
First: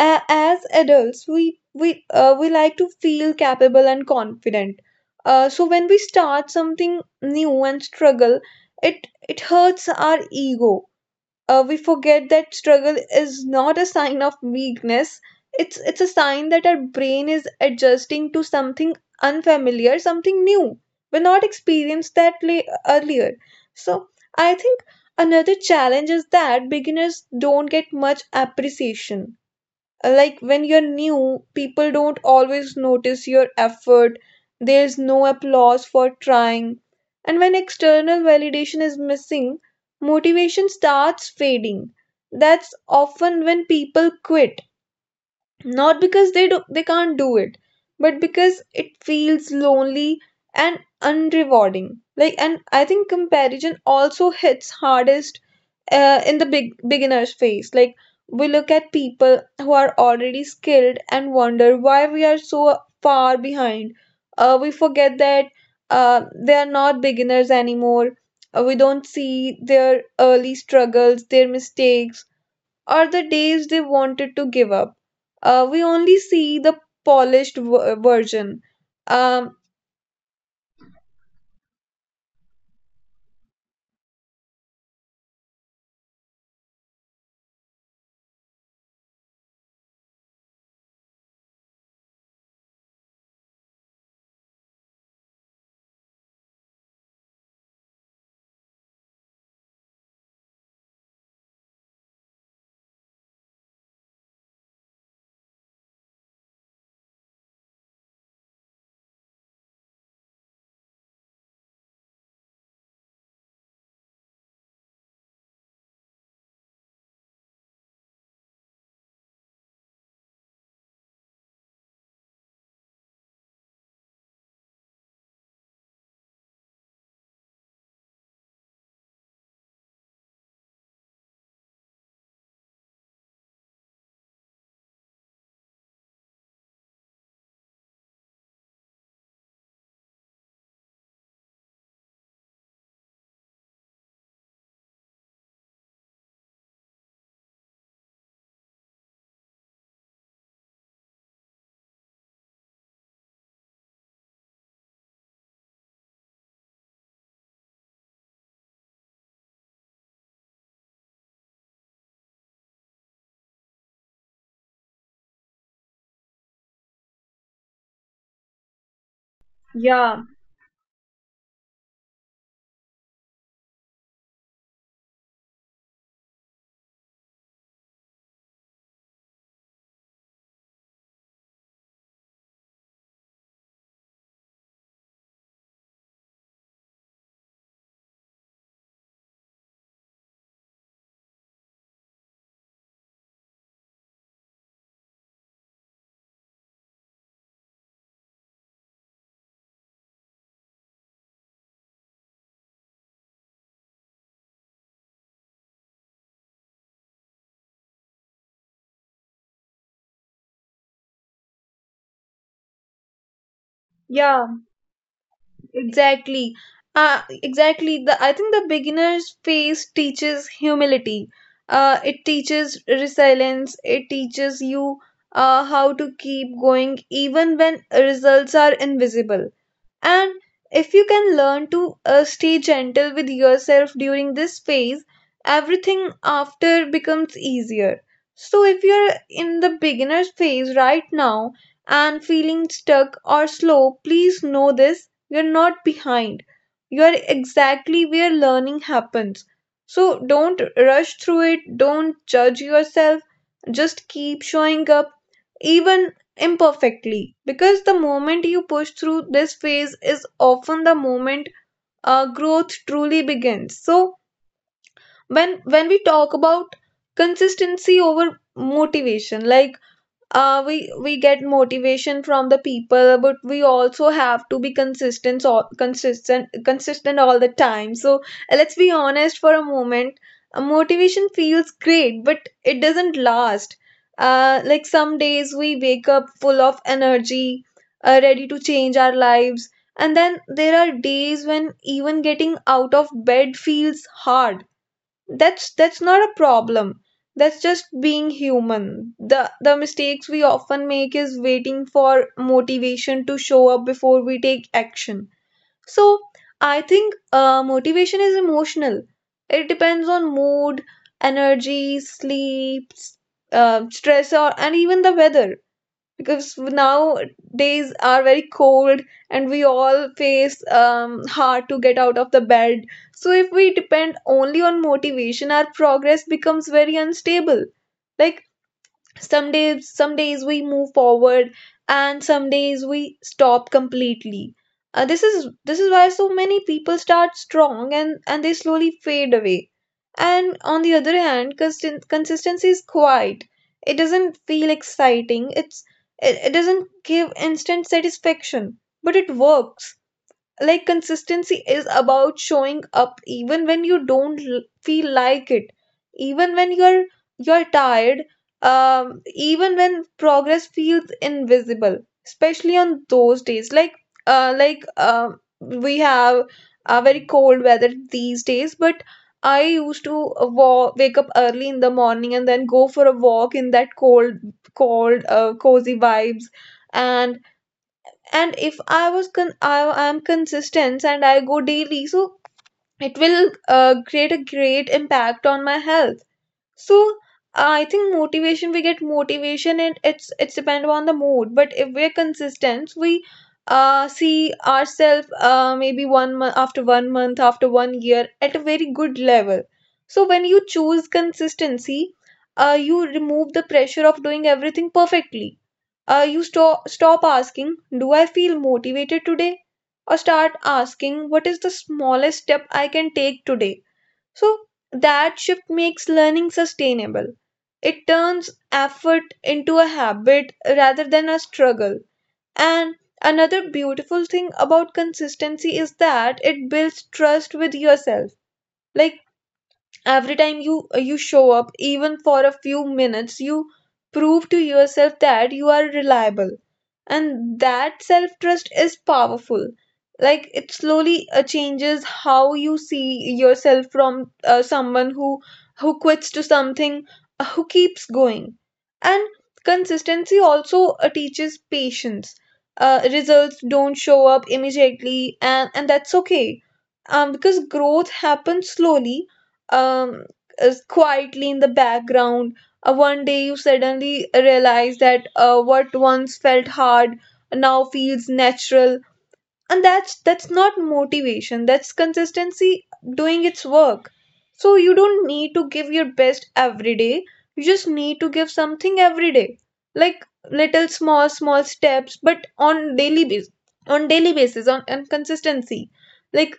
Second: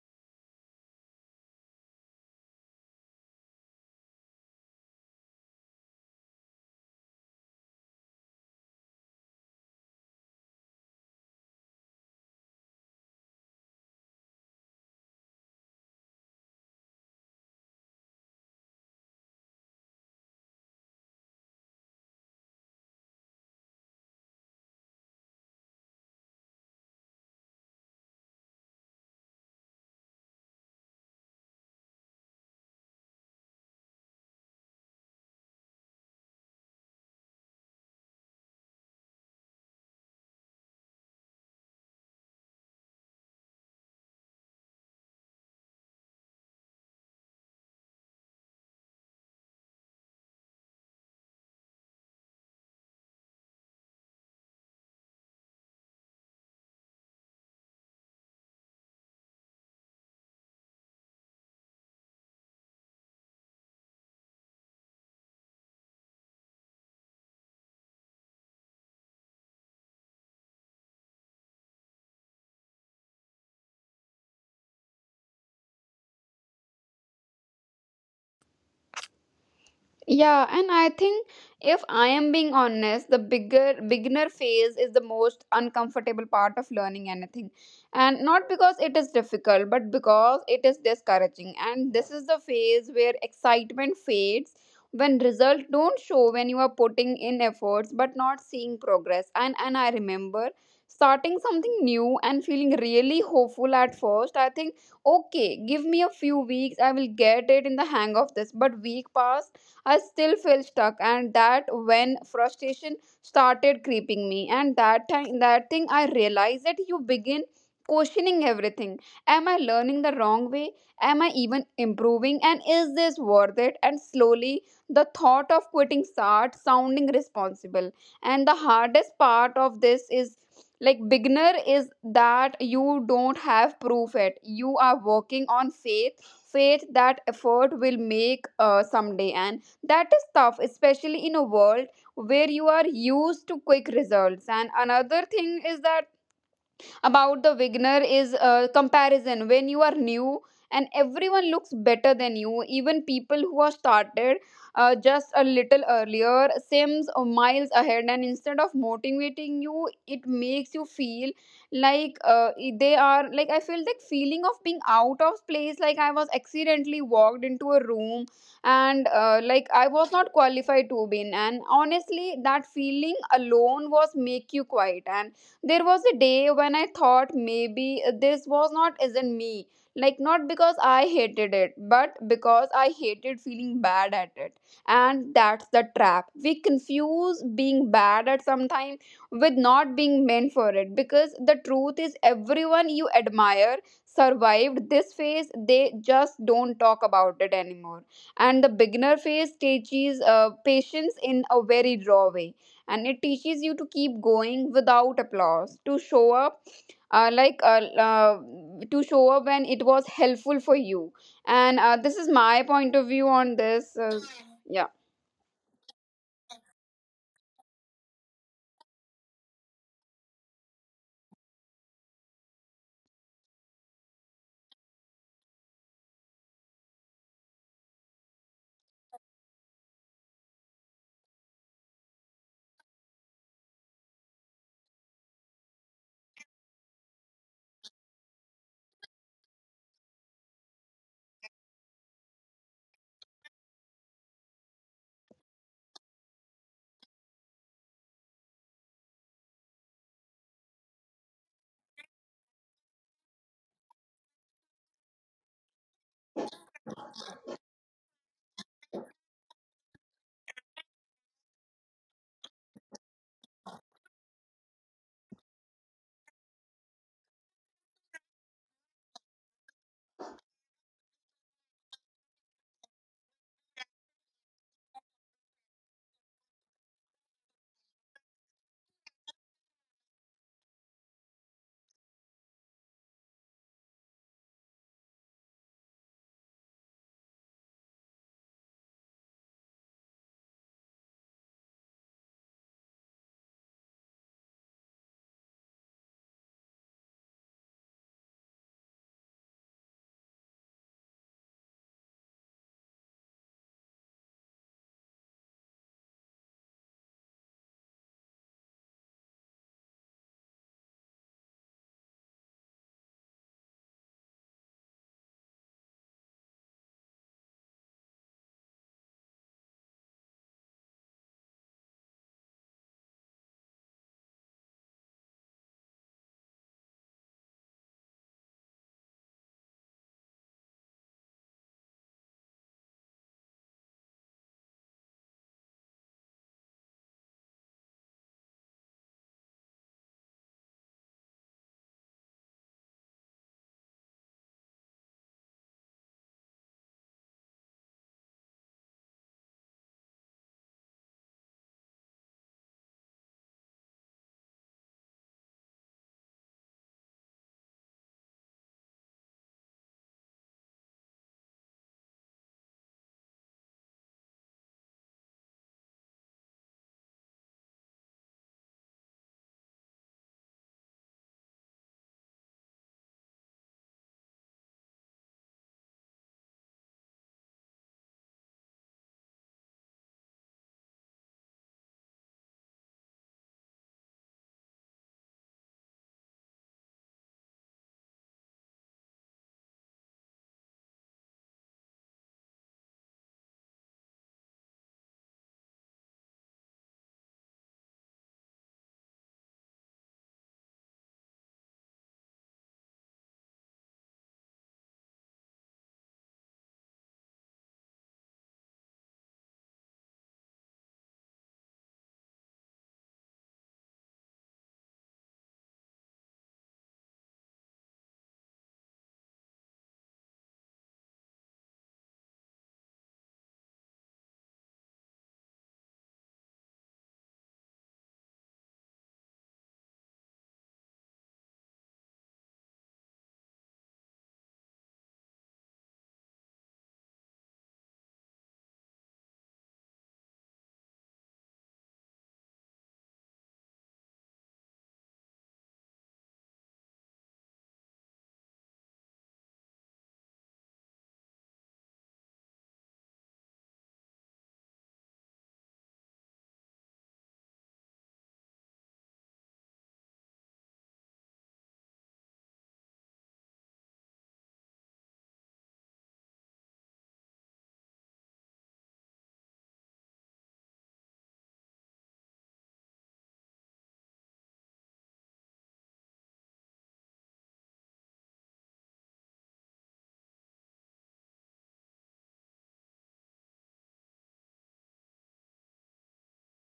S1: As adults we we like to feel capable and confident. So when we start something new and struggle, it it hurts our ego. We forget that struggle is not a sign of weakness, it's a sign that our brain is adjusting to something unfamiliar, something new. We're not experienced that earlier. So I think another challenge is that beginners don't get much appreciation. Like, when you're new, people don't always notice your effort. There's no applause for trying. And when external validation is missing, motivation starts fading. That's often when people quit, not because they do, they can't do it, but because it feels lonely and unrewarding. Like, and I think comparison also hits hardest in the big beginner's phase. Like, we look at people who are already skilled and wonder why we are so far behind. We forget that they are not beginners anymore. We don't see their early struggles, their mistakes, or the days they wanted to give up. We only see the polished version. um
S2: Yeah, and I think if I am being honest, the bigger beginner phase is the most uncomfortable part of learning anything. And not because it is difficult, but because it is discouraging. And this is the phase where excitement fades, when results don't show, when you are putting in efforts but not seeing progress. And I remember starting something new and feeling really hopeful at first. I think, okay, give me a few weeks, I will get it in the hang of this. But week passed, I still feel stuck, and that when frustration started creeping me. And that time that thing I realized that you begin questioning everything. Am I learning the wrong way? Am I even improving? And is this worth it? And slowly the thought of quitting starts sounding responsible. And the hardest part of this is, like, beginner is that you don't have proof yet. You are working on faith, faith that effort will make someday, and that is tough, especially in a world where you are used to quick results. And another thing is that about the beginner is comparison. When you are new and everyone looks better than you, even people who are started just a little earlier seems miles ahead, and instead of motivating you, it makes you feel like, they are like, I feel like feeling of being out of place, like I was accidentally walked into a room and, like, I was
S1: yeah.
S2: not qualified to win. And honestly, that feeling alone was make you quiet. And there was a day when I thought maybe this was not isn't me. Like, not because I hated it, but because I hated feeling bad at it. And that's the trap. We confuse being bad at sometime with not being meant for it. Because the truth is everyone you admire survived this phase. They just don't talk about it anymore. And the beginner phase teaches patience in a very raw way, and it teaches you to keep going without applause, to show up, uh, like uh, uh, to show up when it was helpful for you. And this is my point of view on this.
S1: Yeah.
S2: Yeah.
S1: Exactly. Exactly. The I think the beginner's phase teaches humility. It teaches resilience. It teaches you how to keep going even when results are invisible. And if you can learn to stay gentle with yourself during this phase, everything after becomes easier. So, if you're in the beginner phase right now and feeling stuck or slow, please know this, you're not behind. You're exactly where learning happens. So, don't rush through it, don't judge yourself, just keep showing up, even imperfectly, because the moment you push through this phase is often the moment growth truly begins. So when we talk about consistency over motivation, like we get motivation from the people but we also have to be consistent all the time. So let's be honest for a moment. Motivation feels great but it doesn't last. Like, some days we wake up full of energy, ready to change our lives, and then there are days when even getting out of bed feels hard. That's not a problem, that's just being human. The mistakes we often make is waiting for motivation to show up before we take action. So I think motivation is emotional. It depends on mood, energy, sleep, stress, or and even the weather, because nowadays are very cold and we all face, hard to get out of the bed. So if we depend only on motivation, our progress becomes very unstable. Like, some days we move forward, and some days we stop completely. This is why so many people start strong and they slowly fade away. And on the other hand, consistency is quiet. It doesn't feel exciting. It's, it doesn't give instant satisfaction, but it works. Like, consistency is about showing up even when you don't feel like it, even when you're tired, even when progress feels invisible, especially on those days. Like, we have a very cold weather these days, but I used to wake up early in the morning and then go for a walk in that cold, cozy vibes. and and if I was I'm consistent and I go daily, so it will create a great impact on my health. So I think motivation, we get motivation and it's depend on the mood, but if we're consistent we see ourselves maybe one month after one month after one year at a very good level. So when you choose consistency, you remove the pressure of doing everything perfectly. You stop asking, "Do I feel motivated today?" or start asking, "What is the smallest step I can take today?" So that shift makes learning sustainable. It turns effort into a habit rather than a struggle. And another beautiful thing about consistency is that it builds trust with yourself. Like every time you you show up even for a few minutes, you prove to yourself that you are reliable, and that self trust is powerful. Like it slowly changes how you see yourself from someone who quits to something who keeps going. And consistency also teaches patience. Uh, results don't show up immediately, and that's okay, because growth happens slowly, um, is quietly in the background. One day you suddenly realize that what once felt hard now feels natural, and that's not motivation. That's consistency doing its work. So you don't need to give your best every day. You just need to give something every day, like little small steps, but on daily basis, on daily basis, on consistency. Like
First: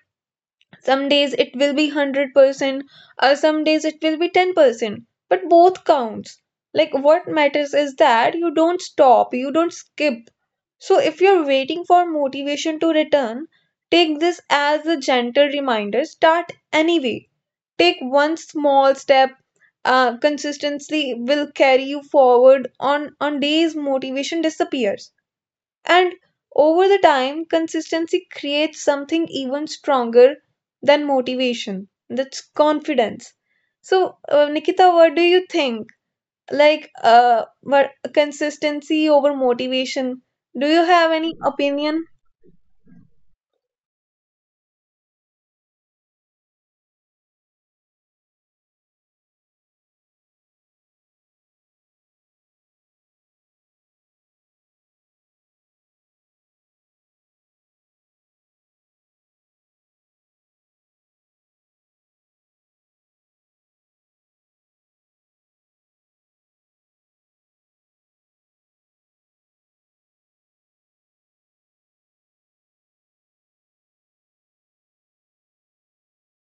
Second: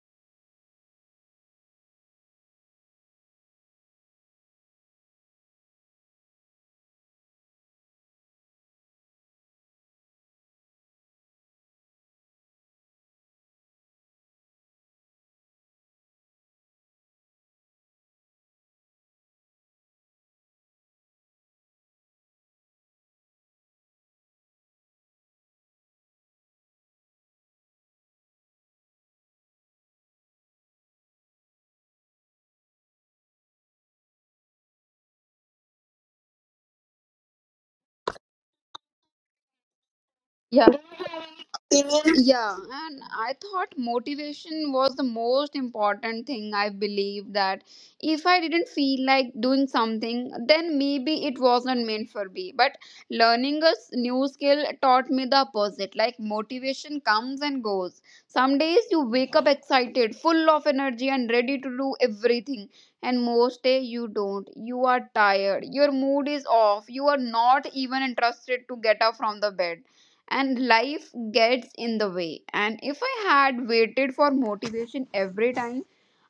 S1: some days it will be 100%, or some days it will be 10%, but both counts. Like what matters is that you don't stop, you don't skip. So if you're waiting for motivation to return, take this as a gentle reminder. Start anyway. Take one small step. Consistency will carry you forward on days motivation disappears. And over the time, consistency creates something even stronger than motivation. That's confidence. So, Nikita, what do you think? Like, what consistency over motivation? Do
S2: Yeah,
S1: you have any opinion?
S2: yeah, and I thought motivation was the most important thing. I believe that if I didn't feel like doing something, then maybe it wasn't meant for me. But learning a s- new skill taught me the opposite. Like, motivation comes and goes. Some days you wake up excited, full of energy, and ready to do everything. And most day you don't. You are tired. Your mood is off. You are not even interested to get up from the bed, and life gets in the way. And if I had waited for motivation every time,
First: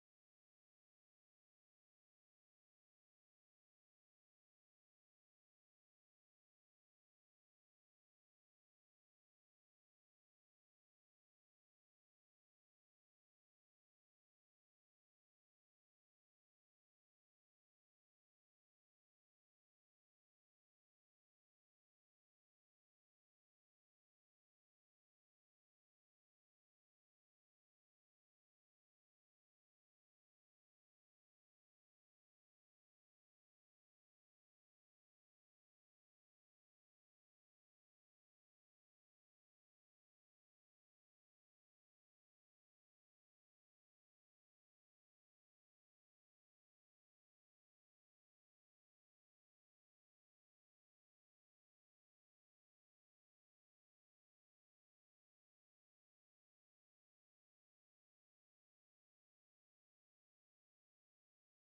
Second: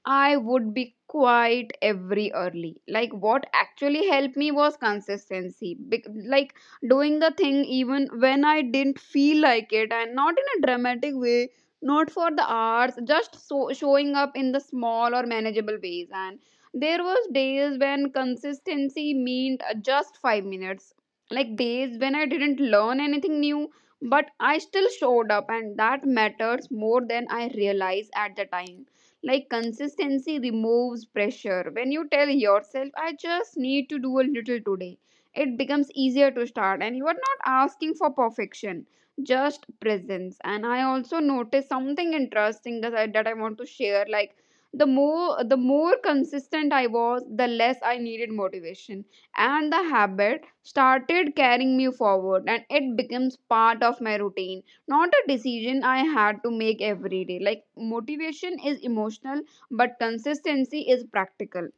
S2: I would be quite every early. Like, what actually helped me was consistency. Bec- like, doing the thing even when I didn't feel like it, and not in a dramatic way, not for the hours, just so showing up in the small or manageable ways. And there was days when consistency meant just 5 minutes, like days when I didn't learn anything new, but I still showed up, and that matters more than I realized at the time. Like, consistency removes pressure. When you tell yourself, I just need to do a little today, it becomes easier to start, and you are not asking for perfection, just presence. And I also noticed something interesting that I want to share. Like, the more consistent I was, the less I needed motivation, and the habit started carrying me forward, and it becomes part of my routine, not a decision I had to make every day. Like, motivation is emotional, but consistency is practical.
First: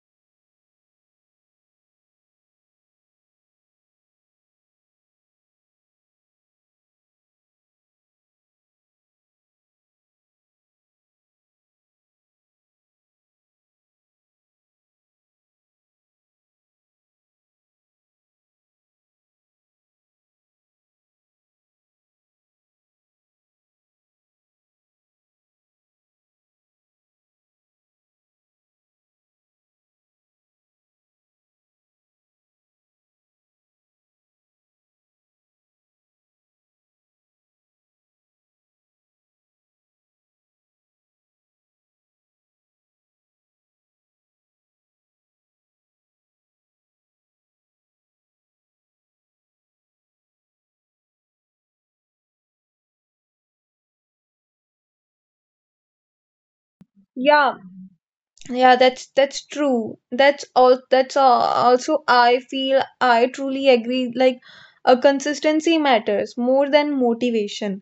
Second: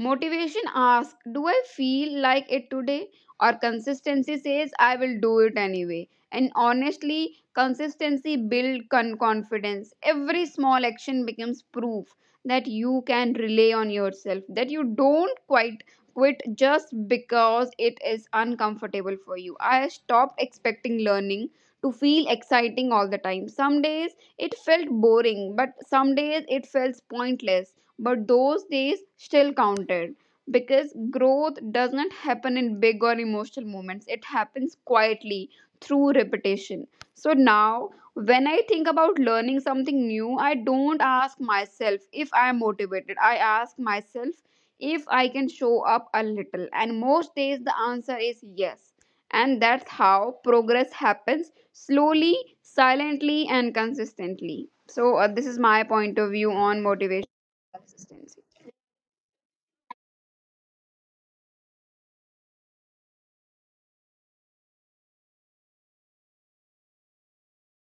S2: Motivation asks, do I feel like it today? Or consistency says, I will do it anyway. And honestly, consistency builds con- confidence. Every small action becomes proof that you can rely on yourself, that you don't quite quit just because it is uncomfortable for you. I stopped expecting learning to feel exciting all the time. Some days it felt boring, but some days it felt pointless, but those days still counted, because growth does not happen in big or emotional moments, it happens quietly through repetition. So now when I think about learning something new, I don't ask myself if I am motivated, I ask myself if I can show up a little. And most days the answer is yes, and that's how progress happens, slowly, silently, and consistently. So this is my point of view on motivation
S1: Yeah,
S2: consistency.
S1: yeah, that's true. That's all. That's all. Also, I feel I truly agree. Like, a consistency matters more than motivation.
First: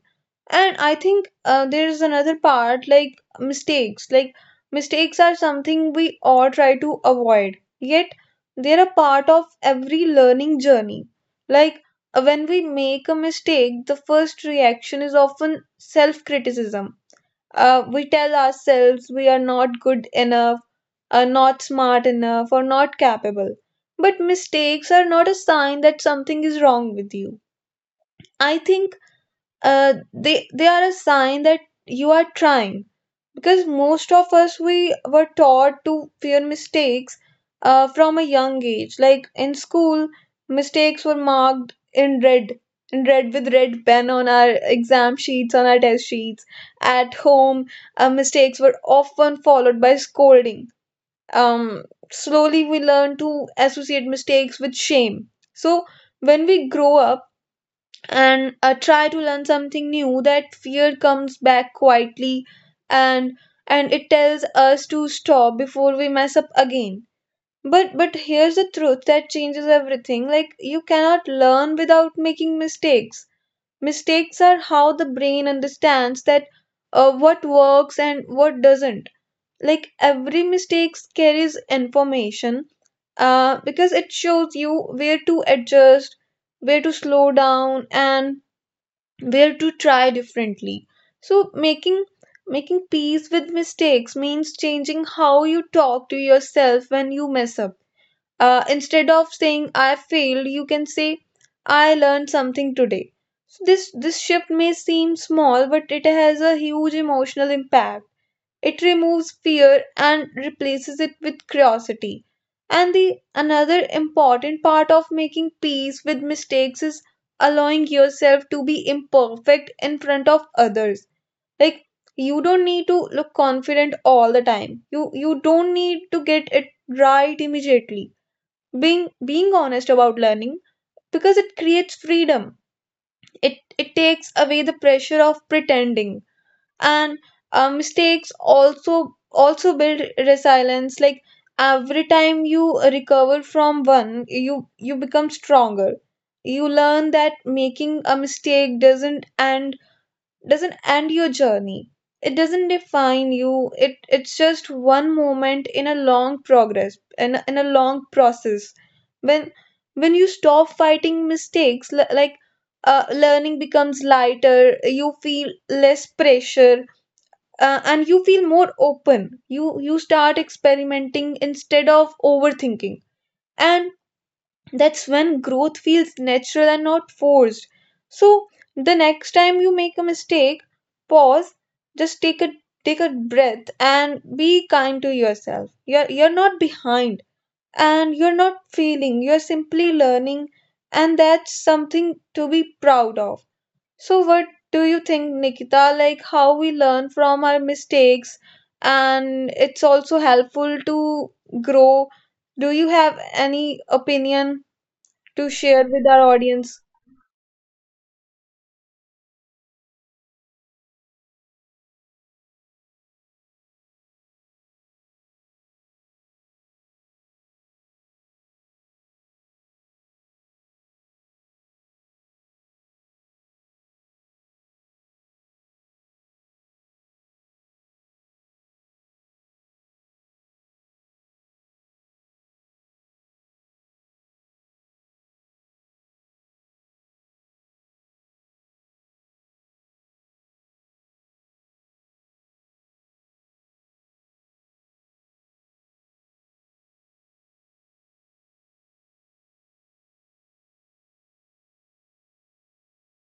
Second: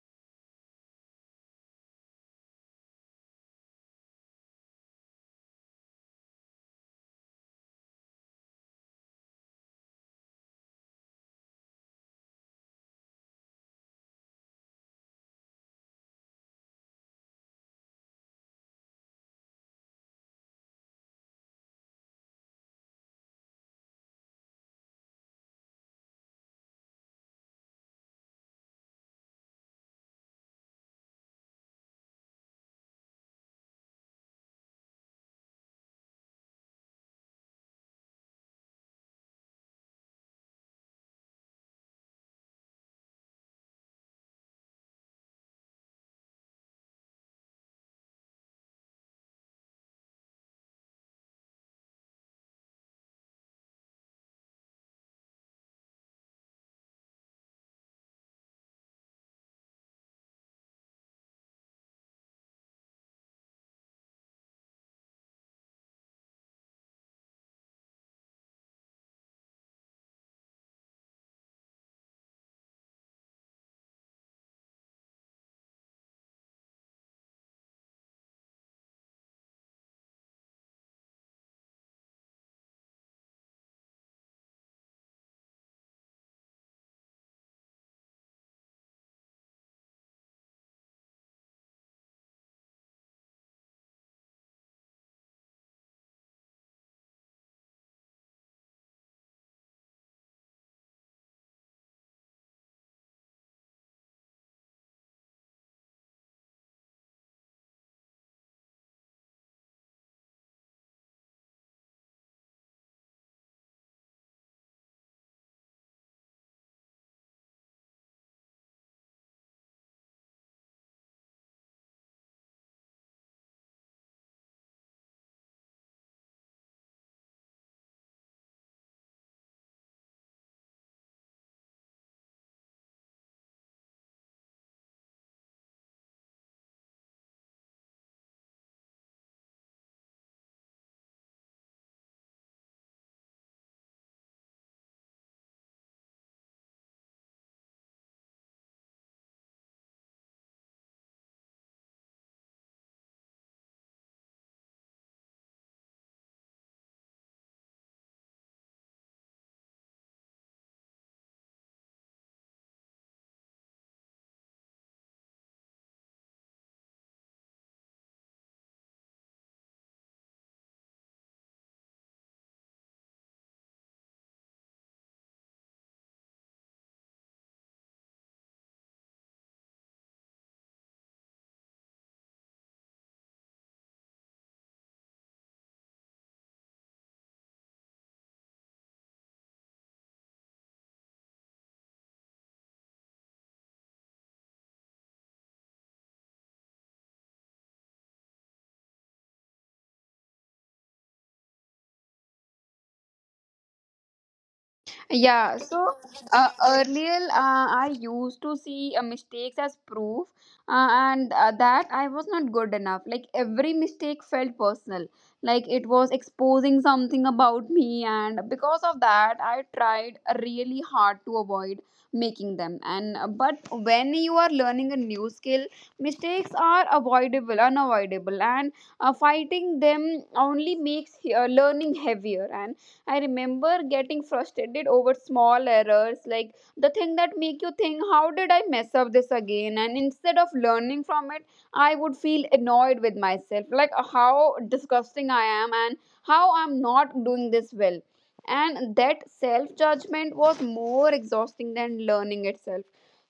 S1: And I think there is another part like mistakes. Like mistakes are something we all try to avoid. Yet they're a part of every learning journey. Like when we make a mistake, the first reaction is often self-criticism. Uh, we tell ourselves we are not good enough, are not smart enough, or not capable. But mistakes are not a sign that something is wrong with you. I think they are a sign that you are trying, because most of us we were taught to fear mistakes from a young age. Like in school, mistakes were marked in red, with red pen on our exam sheets, on our test sheets. At home, mistakes were often followed by scolding. um, Slowly we learn to associate mistakes with shame. So when we grow up and try to learn something new, that fear comes back quietly, and it tells us to stop before we mess up again. But here's the truth that changes everything. Like, you cannot learn without making mistakes. Mistakes are how the brain understands that what works and what doesn't. Like every mistake carries information, because it shows you where to adjust, where to slow down, and where to try differently. So making making peace with mistakes means changing how you talk to yourself when you mess up. Instead of saying I failed, you can say, I learned something today. So this shift may seem small, but it has a huge emotional impact. It removes fear and replaces it with curiosity. And the another important part of making peace with mistakes is allowing yourself to be imperfect in front of others. Like, you don't need to look confident all the time. You don't need to get it right immediately. Being honest about learning, because it creates freedom. It takes away the pressure of pretending. And mistakes also build resilience. Like every time you recover from one, you become stronger. You learn that making a mistake doesn't end, your journey. It doesn't define you. It's just one moment in a long progress, in a long process. When you stop fighting mistakes, learning becomes lighter. You feel less pressure, and you feel more open. You start experimenting instead of overthinking, and that's when growth feels natural and not forced. So the next time you make a mistake, pause. Just take a breath and be kind to yourself. You're not behind and you're not failing. You're simply learning, and that's something to be proud of. So what do you think, Nikita? Like, how we learn from our mistakes, and it's also helpful to grow. Do you have any opinion
S2: Yeah,
S1: to
S2: so
S1: share with our audience?
S2: earlier I used to see mistakes as proof, and that I was not good enough. Like, every mistake felt personal, like it was exposing something about me, and because of that, I tried really hard to avoid making them. And but when you are learning a new skill, mistakes are avoidable, unavoidable, and fighting them only makes learning heavier. And I remember getting frustrated over small errors, like the thing that make you think, how did I mess up this again? And instead of learning from it, I would feel annoyed with myself, like, how disgusting I am and how I'm not doing this well. And that self judgment was more exhausting than learning itself.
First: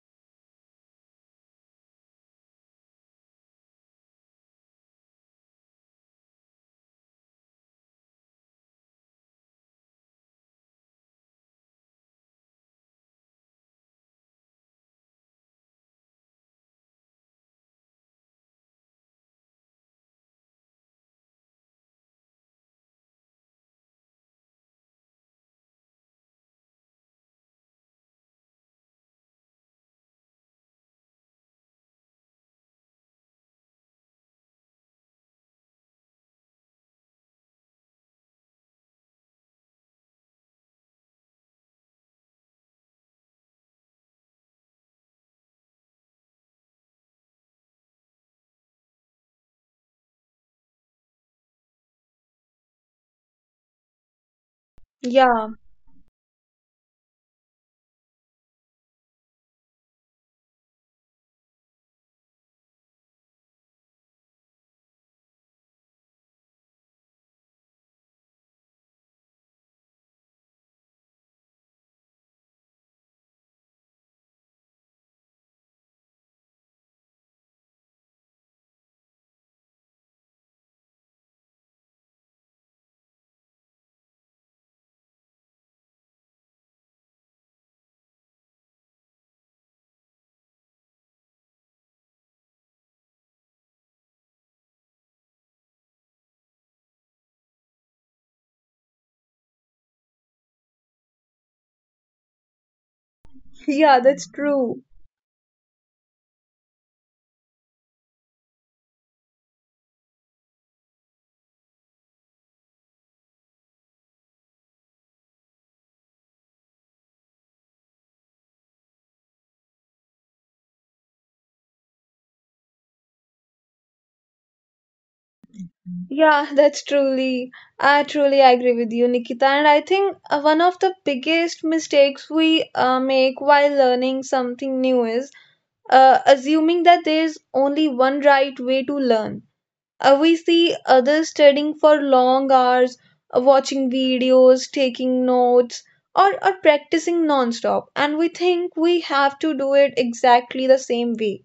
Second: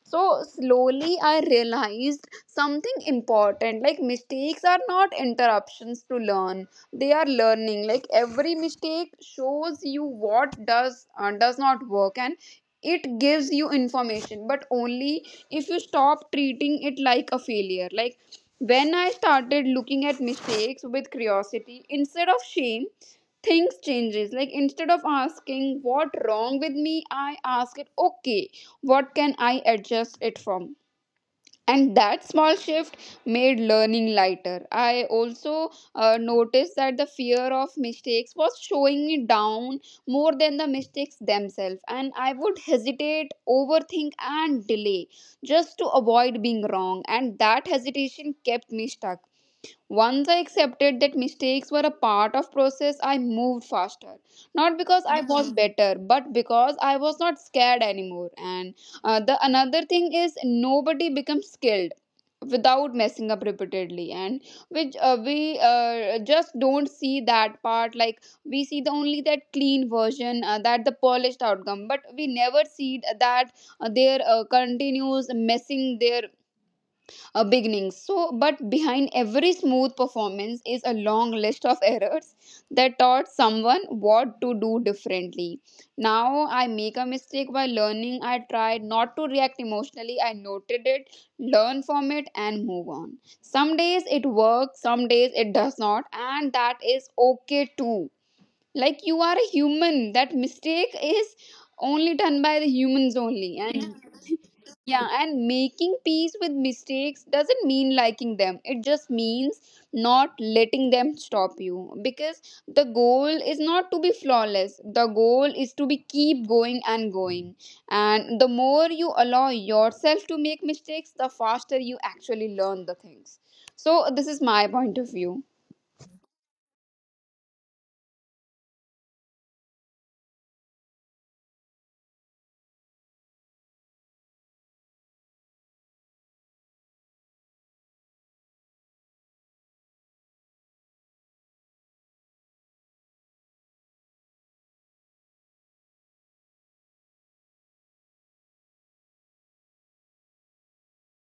S2: So slowly I realized something important, like mistakes are not interruptions to learn, they are learning. Like every mistake shows you what does not work and it gives you information, but only if you stop treating it like a failure. Like when I started looking at mistakes with curiosity instead of shame, things changes. Like instead of asking what wrong with me, I ask it, okay, what can I adjust it from? And that small shift made learning lighter. I also noticed that the fear of mistakes was showing me down more than the mistakes themselves, and I would hesitate, overthink and delay just to avoid being wrong, and that hesitation kept me stuck. Once I accepted that mistakes were a part of process, I moved faster. Not because I
S1: Yeah,
S2: was better, but because I was not scared anymore. And the another thing is, nobody becomes skilled without messing up repeatedly, and which we just don't see that part. Like we see the only that clean version, that the polished outcome, but we never see that their continues messing their a beginning. So, but behind every smooth performance is a long list of errors that taught someone what to do differently. Now, I make a mistake while learning. I tried not to react emotionally. I noted it, learn from it, and move on. Some days it works, some days it does not, and that is okay too. Like you are a human, that mistake is only done by the humans only,
S1: yeah,
S2: and
S1: that's true.
S2: yeah, and making peace with mistakes doesn't mean liking them. It just means not letting them stop you, because the goal is not to be flawless. The goal is to be keep going and going. And the more you allow yourself to make mistakes, the faster you actually learn the things. So this is my point of view.
S1: Yeah, that's truly, I truly agree with you, Nikita. And I think one of the biggest mistakes we make while learning something new is assuming that there's only one right way to learn. We see others studying for long hours, watching videos, taking notes, or practicing non-stop, and we think we have to do it exactly the same way.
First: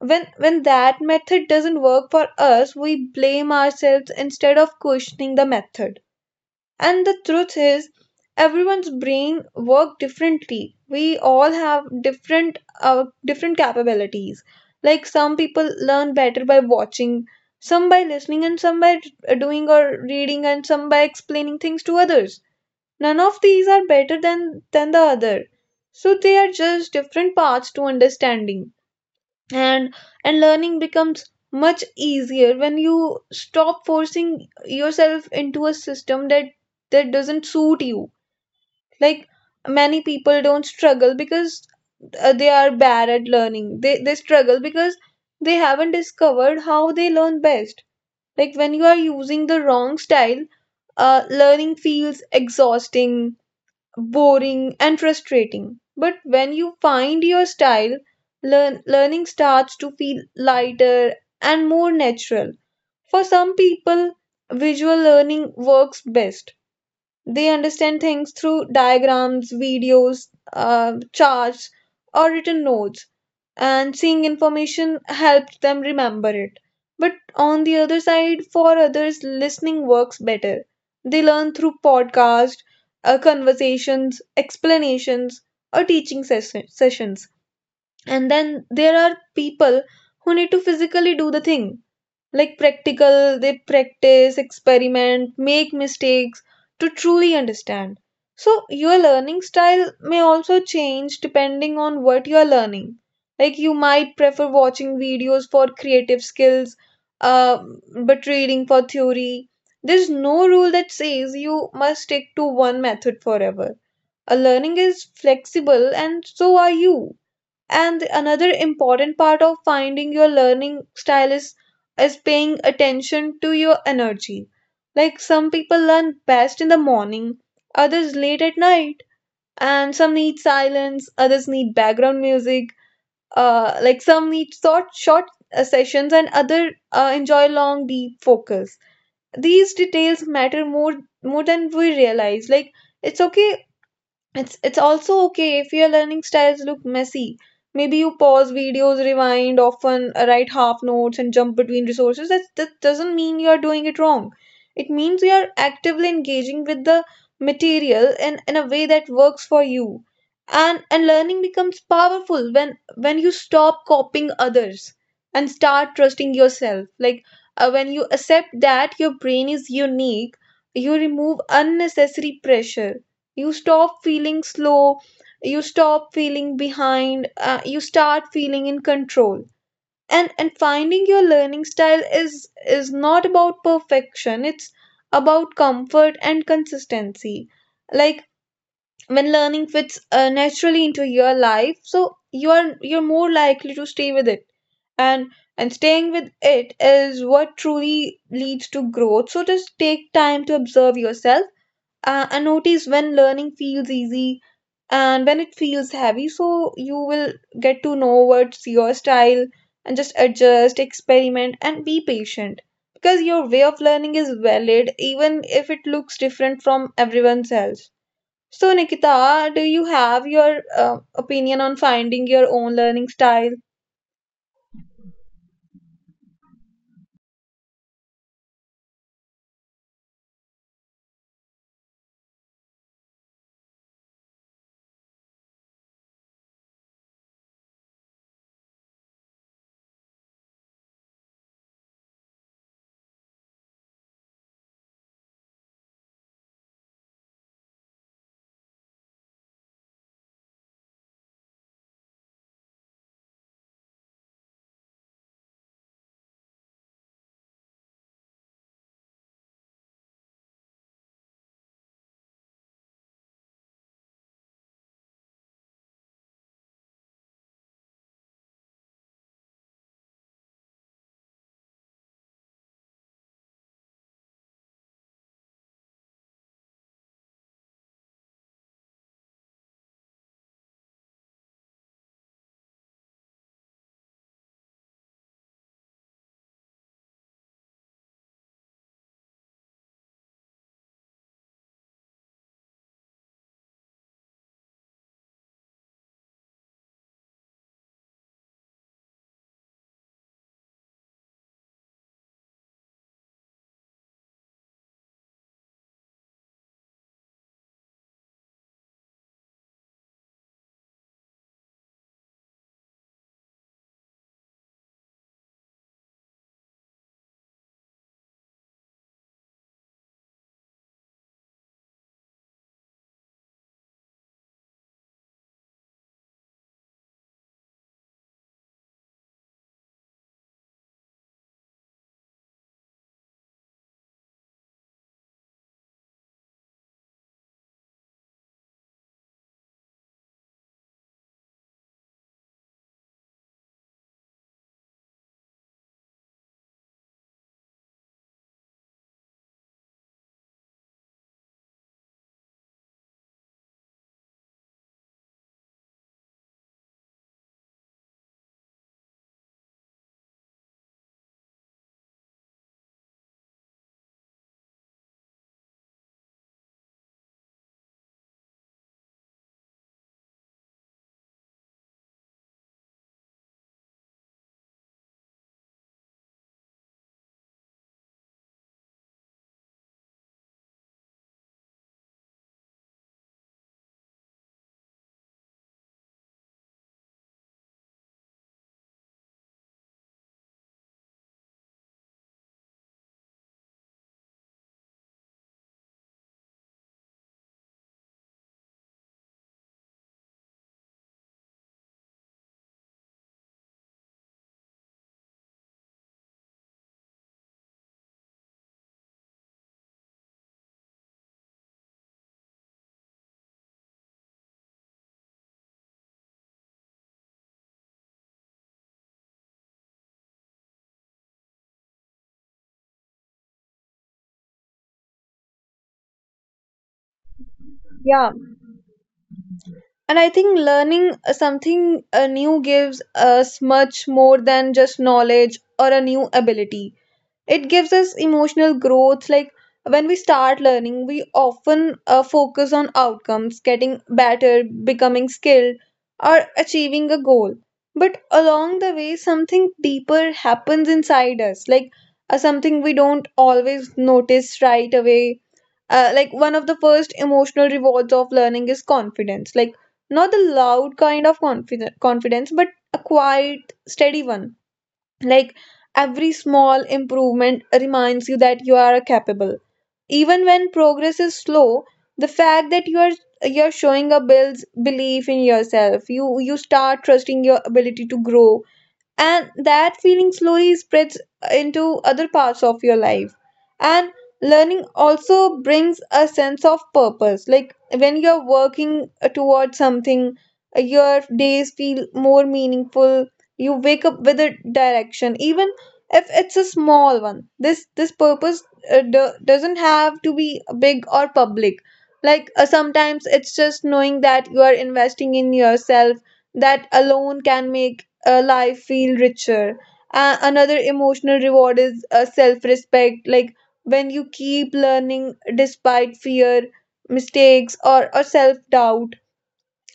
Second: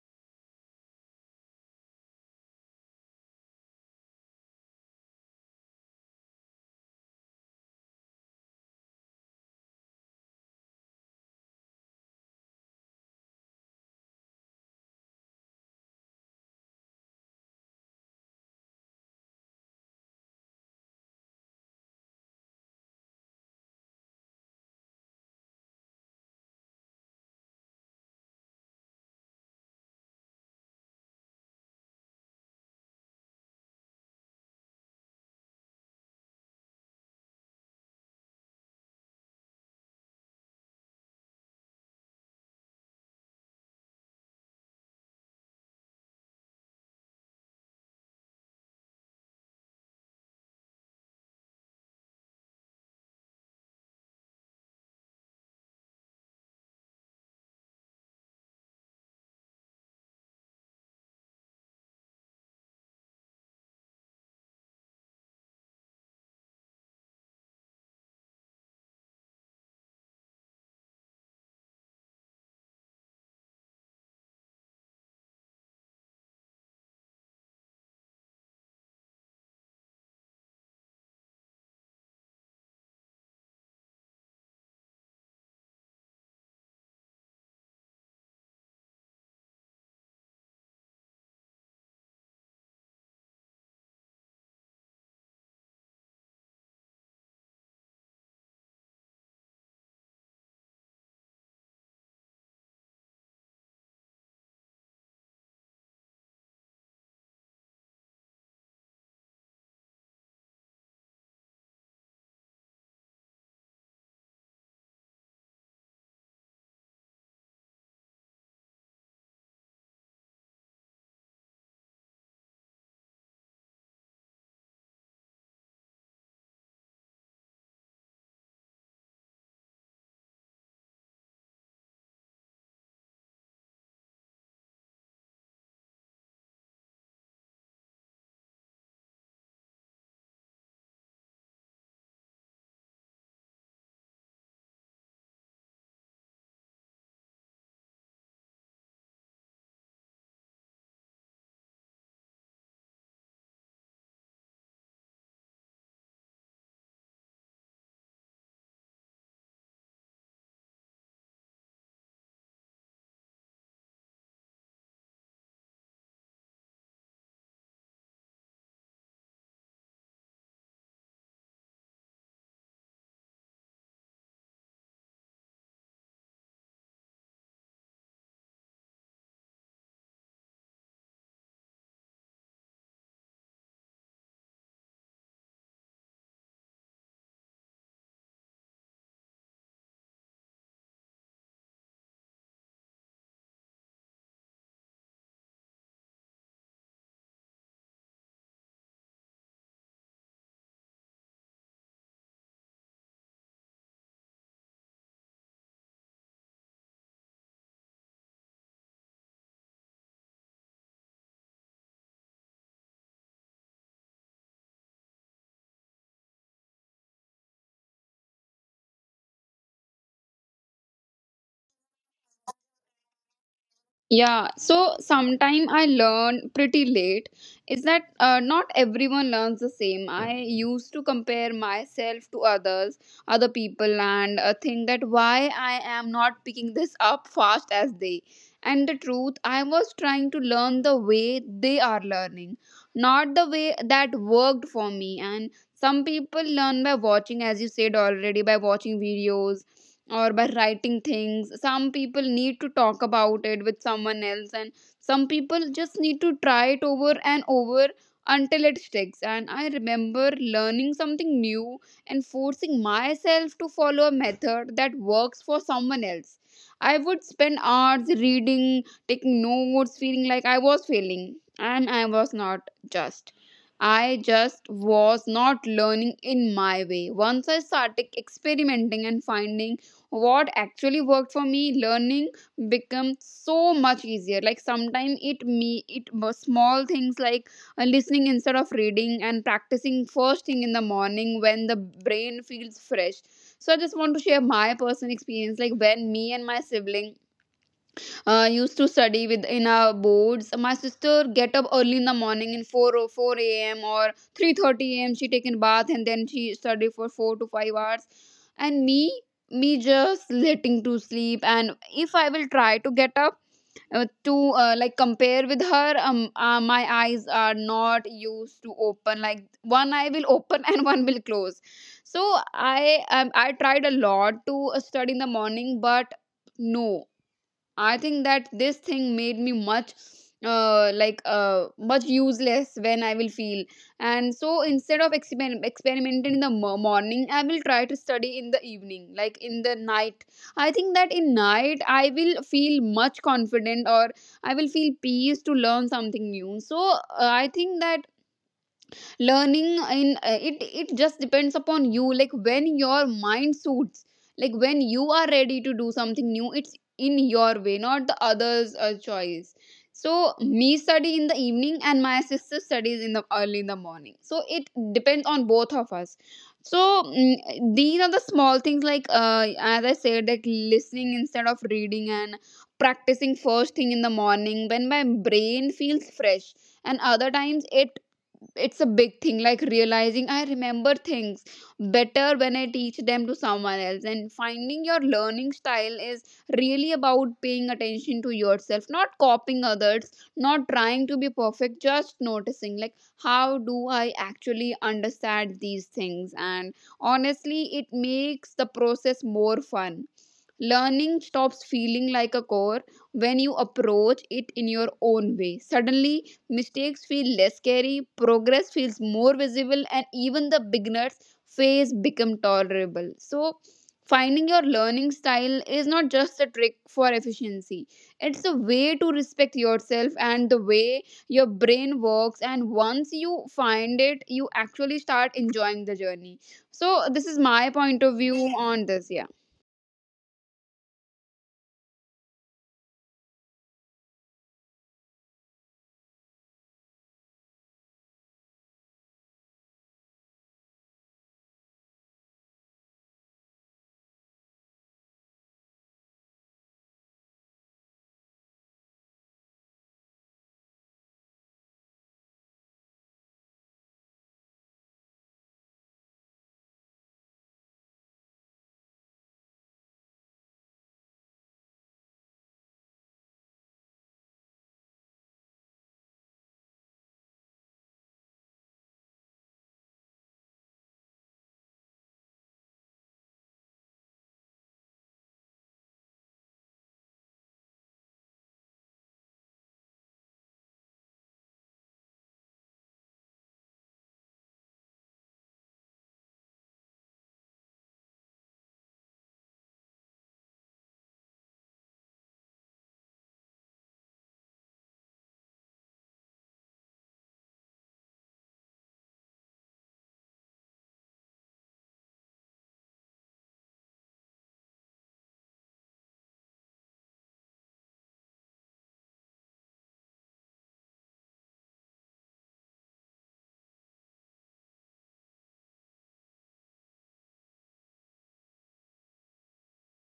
S1: When that method doesn't work for us, we blame ourselves instead of questioning the method. And the truth is, everyone's brain work differently. We all have different capabilities. Like some people learn better by watching, some by listening, and some by doing or reading, and some by explaining things to others. None of these are better than the other. So they are just different paths to understanding, and learning becomes much easier when you stop forcing yourself into a system that doesn't suit you. Like many people don't struggle because they are bad at learning. They struggle because they haven't discovered how they learn best. Like when you are using the wrong style, learning feels exhausting, boring, and frustrating. But when you find your style, learning starts to feel lighter and more natural. For some people, visual learning works best. They understand things through diagrams, videos, charts, or written notes, and seeing information helps them remember it. But on the other side, for others, listening works better. They learn through podcasts, conversations, explanations, or sessions. And then there are people who need to physically do the thing, like practical. They practice, experiment, make mistakes to truly understand. So your learning style may also change depending on what you are learning. Like, you might prefer watching videos for creative skills, uh, but reading for theory. There's no rule that says you must stick to one method forever. A learning is flexible, and so are you. And another important part of finding your learning style is paying attention to your energy. Like some people learn best in the morning, others late at night, and some need silence, others need background music. Like some need short sessions and other enjoy long deep focus. These details matter more than we realize. Like, it's okay. It's also okay if your learning styles look messy. Maybe you pause videos, rewind often, write half notes, and jump between resources. That doesn't mean you are doing it wrong. It means you are actively engaging with the material in a way that works for you. And learning becomes powerful when you stop copying others and start trusting yourself. Like, when you accept that your brain is unique, you remove unnecessary pressure. You stop feeling slow, you stop feeling behind. You start feeling in control. And finding your learning style is not about perfection. It's about comfort and consistency. Like when learning fits naturally into your life, so you're more likely to stay with it, and staying with it is what truly leads to growth. So just take time to observe yourself, and notice when learning feels easy and when it feels heavy, so you will get to know what's your style. And just adjust, experiment, and be patient, because your way of learning is valid even if it looks different from everyone else. So Nikita, do you have your opinion on finding your own learning style?
S2: Yeah, so sometime I learn pretty late, is that not everyone learns the same. I used to compare myself to others, other people, and think that why I am not picking this up fast as they. And the truth, I was trying to learn the way they are learning, not the way that worked for me. And some people learn by watching, as you said already, by watching videos or by writing things. Some people need to talk about it with someone else, and some people just need to try it over and over until it sticks. And I remember learning something new and forcing myself to follow a method that works for someone else. I would spend hours reading, taking notes, feeling like I was failing, and I just was not learning in my way. Once I started experimenting and finding what actually worked for me, learning become so much easier. Like sometimes it me it was small things, like listening instead of reading and practicing first thing in the morning when the brain feels fresh. So I just want to share my personal experience. Like when me and my sibling used to study with in our boards. My sister get up early in the morning in 4 or 4 a.m. or 3:30 a.m. She taken bath and then she study for 4 to 5 hours. And me, just letting to sleep. And if I will try to get up to like compare with her, my eyes are not used to open. Like one eye will open and one will close. So I tried a lot to study in the morning, but no, I think that this thing made me much much useless when I will feel. And so instead of experimenting in the morning, I will try to study in the evening, like in the night. I think that in night I will feel much confident, or I will feel peace to learn something new. So I think that learning in it, it just depends upon you. Like when your mind suits, like when you are ready to do something new, it's in your way, not the others choice. So me study in the evening and my sister studies in the early in the morning, so it depends on both of us. So these are the small things, like as I said, like listening instead of reading and practicing first thing in the morning when my brain feels fresh. And other times it, it's a big thing, like realizing I remember things better when I teach them to someone else. And finding your learning style is really about paying attention to yourself, not copying others, not trying to be perfect, just noticing, like how do I actually understand these things? And honestly, it makes the process more fun. Learning stops feeling like a chore when you approach it in your own way. Suddenly, mistakes feel less scary, progress feels more visible, and even the beginner's phase become tolerable. So, finding your learning style is not just a trick for efficiency. It's a way to respect yourself and the way your brain works. And once you find it, you actually start enjoying the journey. So, this is my point of
S1: Yeah,
S2: view on this. Yeah.
S1: and I think learning something new gives us much more than just knowledge or a new ability. It gives us emotional growth. Like when we start learning, we often focus on outcomes, getting better, becoming skilled, or achieving a goal. But along the way, something deeper happens inside us, like something we don't always notice right away. Like, one of the first emotional rewards of learning is confidence. Like, not the loud kind of confidence, but a quiet steady one. Like every small improvement reminds you that you are capable. Even when progress is slow, the fact that you are you're showing up builds belief in yourself. You start trusting your ability to grow, and that feeling slowly spreads into other parts of your life. And learning also brings a sense of purpose. Like when you're working towards something, your days feel more meaningful. You wake up with a direction, even if it's a small one. This purpose doesn't have to be big or public. Like, sometimes it's just knowing that you are investing in yourself. That alone can make life feel richer. Another emotional reward is self respect. Like when you keep learning despite fear, mistakes, or self doubt,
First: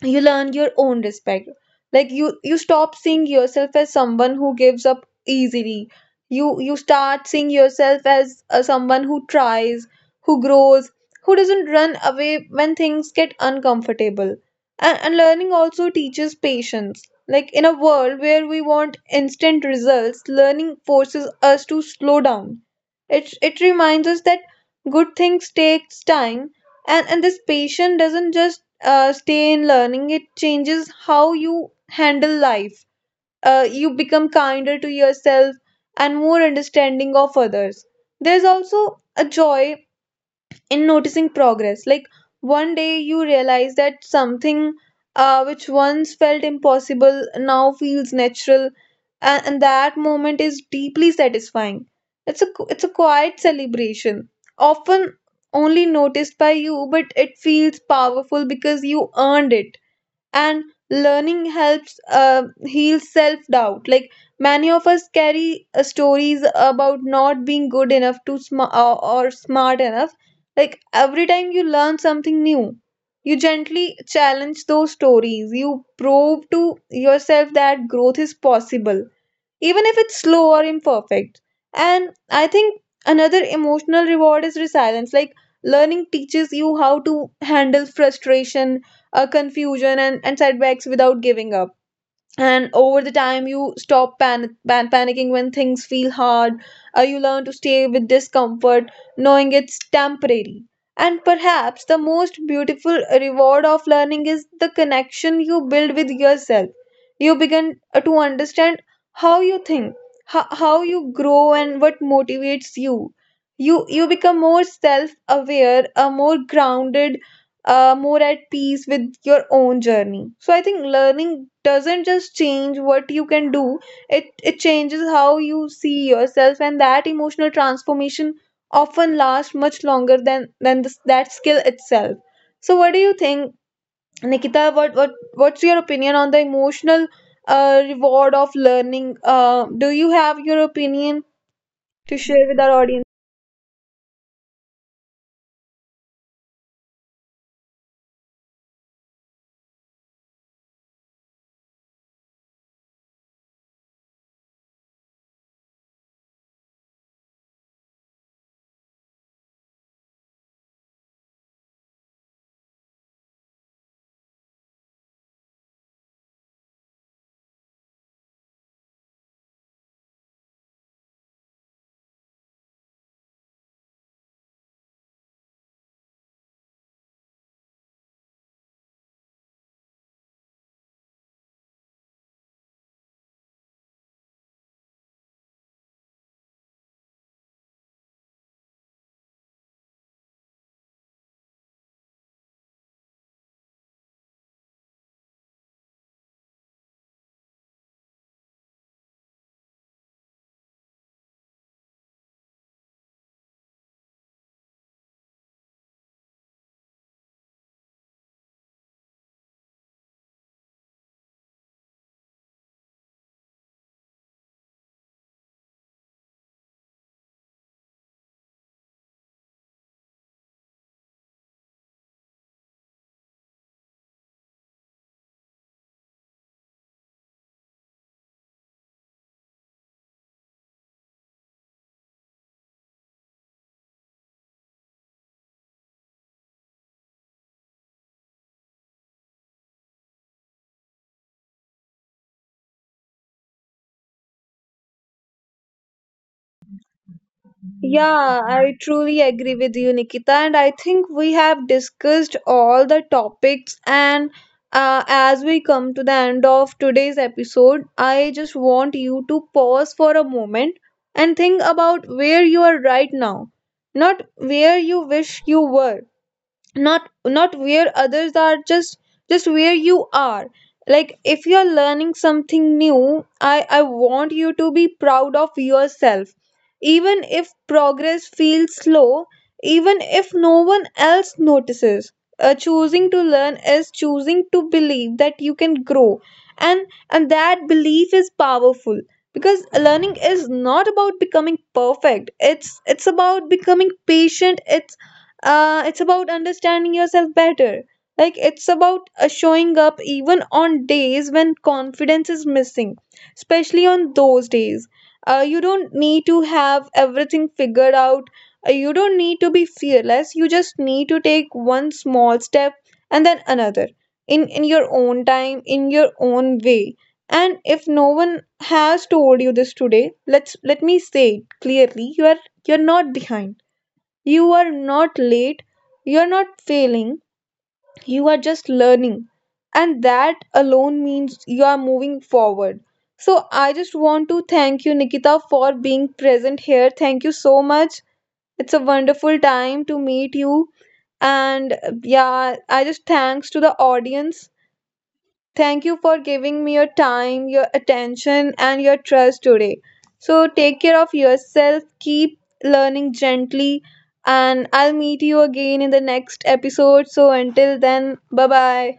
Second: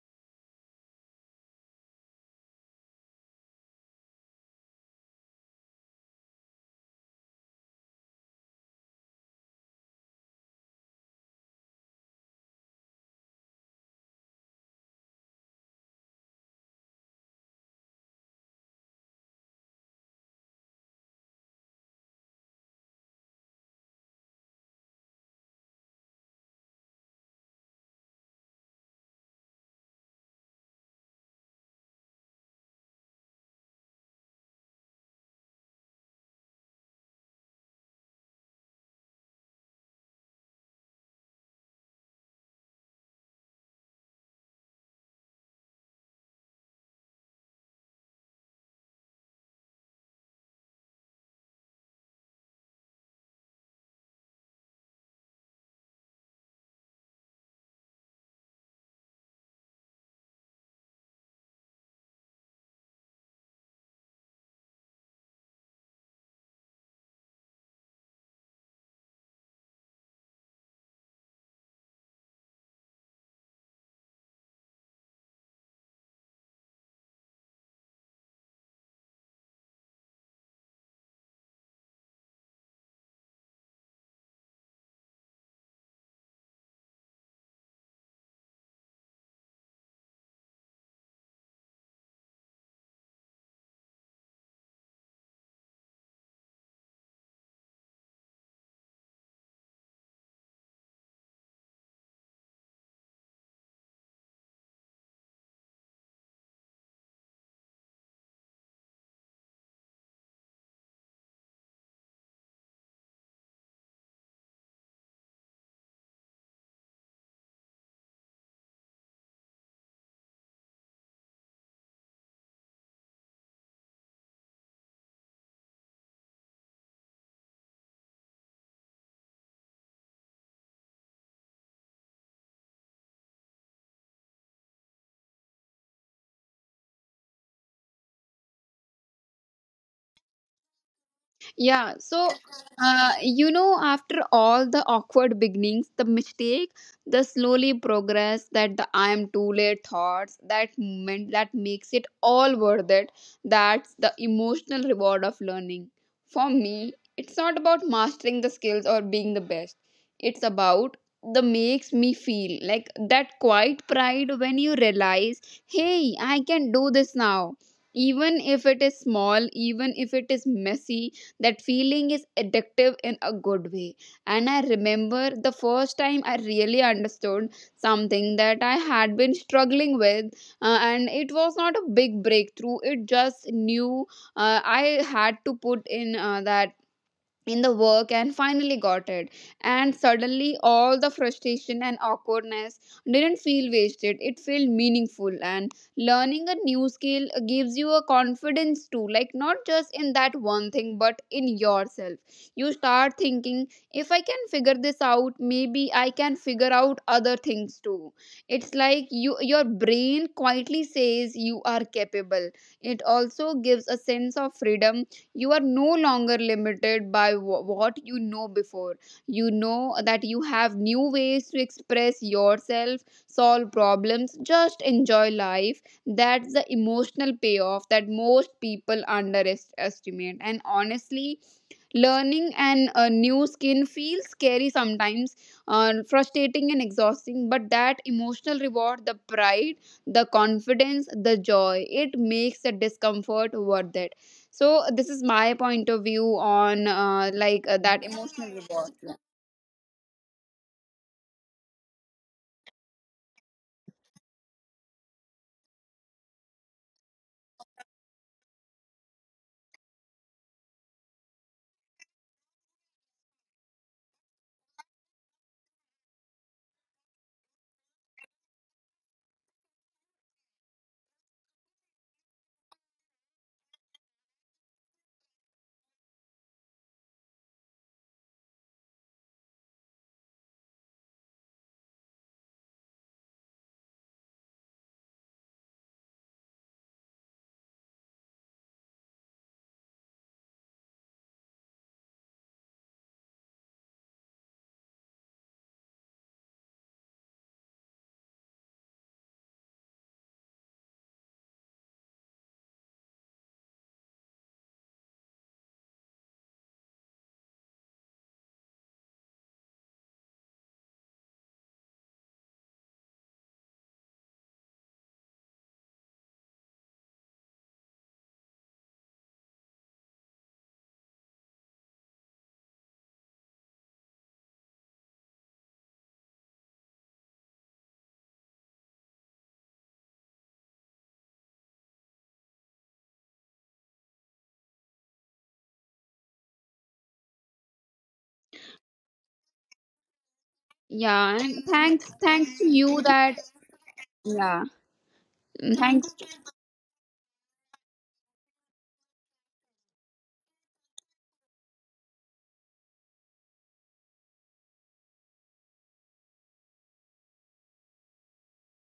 S1: you learn your own respect. Like you stop seeing yourself as someone who gives up easily. You start seeing yourself as someone who tries, who grows, who doesn't run away when things get uncomfortable. And learning also teaches patience. Like in a world where we want instant results, learning forces us to slow down. It reminds us that good things takes time, and this patience doesn't just stay in learning, it changes how you handle life. You become kinder to yourself and more understanding of others. There's also a joy in noticing progress. Like one day you realize that something, which once felt impossible, now feels natural, and that moment is deeply satisfying. It's a quiet celebration, often only noticed by you, but it feels powerful because you earned it. And learning helps heal self doubt. Like many of us carry stories about not being good enough or smart enough. Like every time you learn something new, you gently challenge those stories. You prove to yourself that growth is possible, even if it's slow or imperfect. And I think another emotional reward is resilience. Like learning teaches you how to handle frustration, confusion, and setbacks without giving up. And over the time, you stop panicking when things feel hard. You learn to stay with discomfort, knowing it's temporary. And perhaps the most beautiful reward of learning is the connection you build with yourself. You begin to understand how you think, how you grow, and what motivates you. You become more self aware, a more grounded, more at peace with your own journey. So I think learning doesn't just change what you can do; it changes how you see yourself, and that emotional transformation often lasts much longer than that skill itself. So what do you think, Nikita? What's your opinion on the emotional reward of learning? Do you have your opinion
S2: Yeah,
S1: to
S2: so
S1: share with our audience?
S2: you know, after all the awkward beginnings, the mistake, the slowly progress, that the I am too late thoughts, that moment that makes it all worth it, that's the emotional reward of learning. For me, it's not about mastering the skills or being the best, it's about the makes me feel like that quiet pride when you realize, hey, I can do this now, even if it is small, even if it is messy. That feeling is addictive in a good way. And I remember the first time I really understood something that I had been struggling with, and it was not a big breakthrough, it just knew, I had to put in that in the work and finally got it. And suddenly all the frustration and awkwardness didn't feel wasted, it felt meaningful. And learning a new skill gives you a confidence too, like not just in that one thing but in yourself. You start thinking, if I can figure this out, maybe I can figure out other things too. It's like you, your brain quietly says you are capable. It also gives a sense of freedom. You are no longer limited by what you know before. You know that you have new ways to express yourself, solve problems, just enjoy life. That's the emotional payoff that most people underestimate. And honestly, learning and a new skin feels scary sometimes, frustrating and exhausting, but that emotional reward, the pride, the confidence, the joy, it makes the discomfort worth it. So this is my point of view on that
S1: Yeah,
S2: emotional
S1: I truly
S2: reward.
S1: agree with you, Nikita. And I think we have discussed all the topics. And as we come to the end of today's episode, I just want you to pause for a moment and think about where you are right now, not where you wish you were, not where others are, just where you are. Like if you are learning something new, I want you to be proud of yourself, even if progress feels slow, even if no one else notices. Uh, choosing to learn is choosing to believe that you can grow. And and that belief is powerful, because learning is not about becoming perfect. It's about becoming patient. It's it's about understanding yourself better. Like it's about showing up even on days when confidence is missing, especially on those days. You don't need to have everything figured out. You don't need to be fearless. You just need to take one small step, and then another, in your own time, in your own way. And if no one has told you this today, let me say it clearly, you are, you're not behind, you are not late, you are not failing, you are just learning. And that alone means you are moving forward. So I just want to thank you, Nikita, for being present here. Thank you so much. It's a wonderful time to meet you.
S2: Yeah, and
S1: And
S2: thanks
S1: yeah,
S2: thanks to
S1: I
S2: you
S1: just
S2: that
S1: thanks to the audience.
S2: yeah, and
S1: Thank you
S2: thanks.
S1: for giving me your time, your attention, and your trust today. So take care of yourself, keep learning gently, and I'll meet you again in the next episode. So until then, bye bye.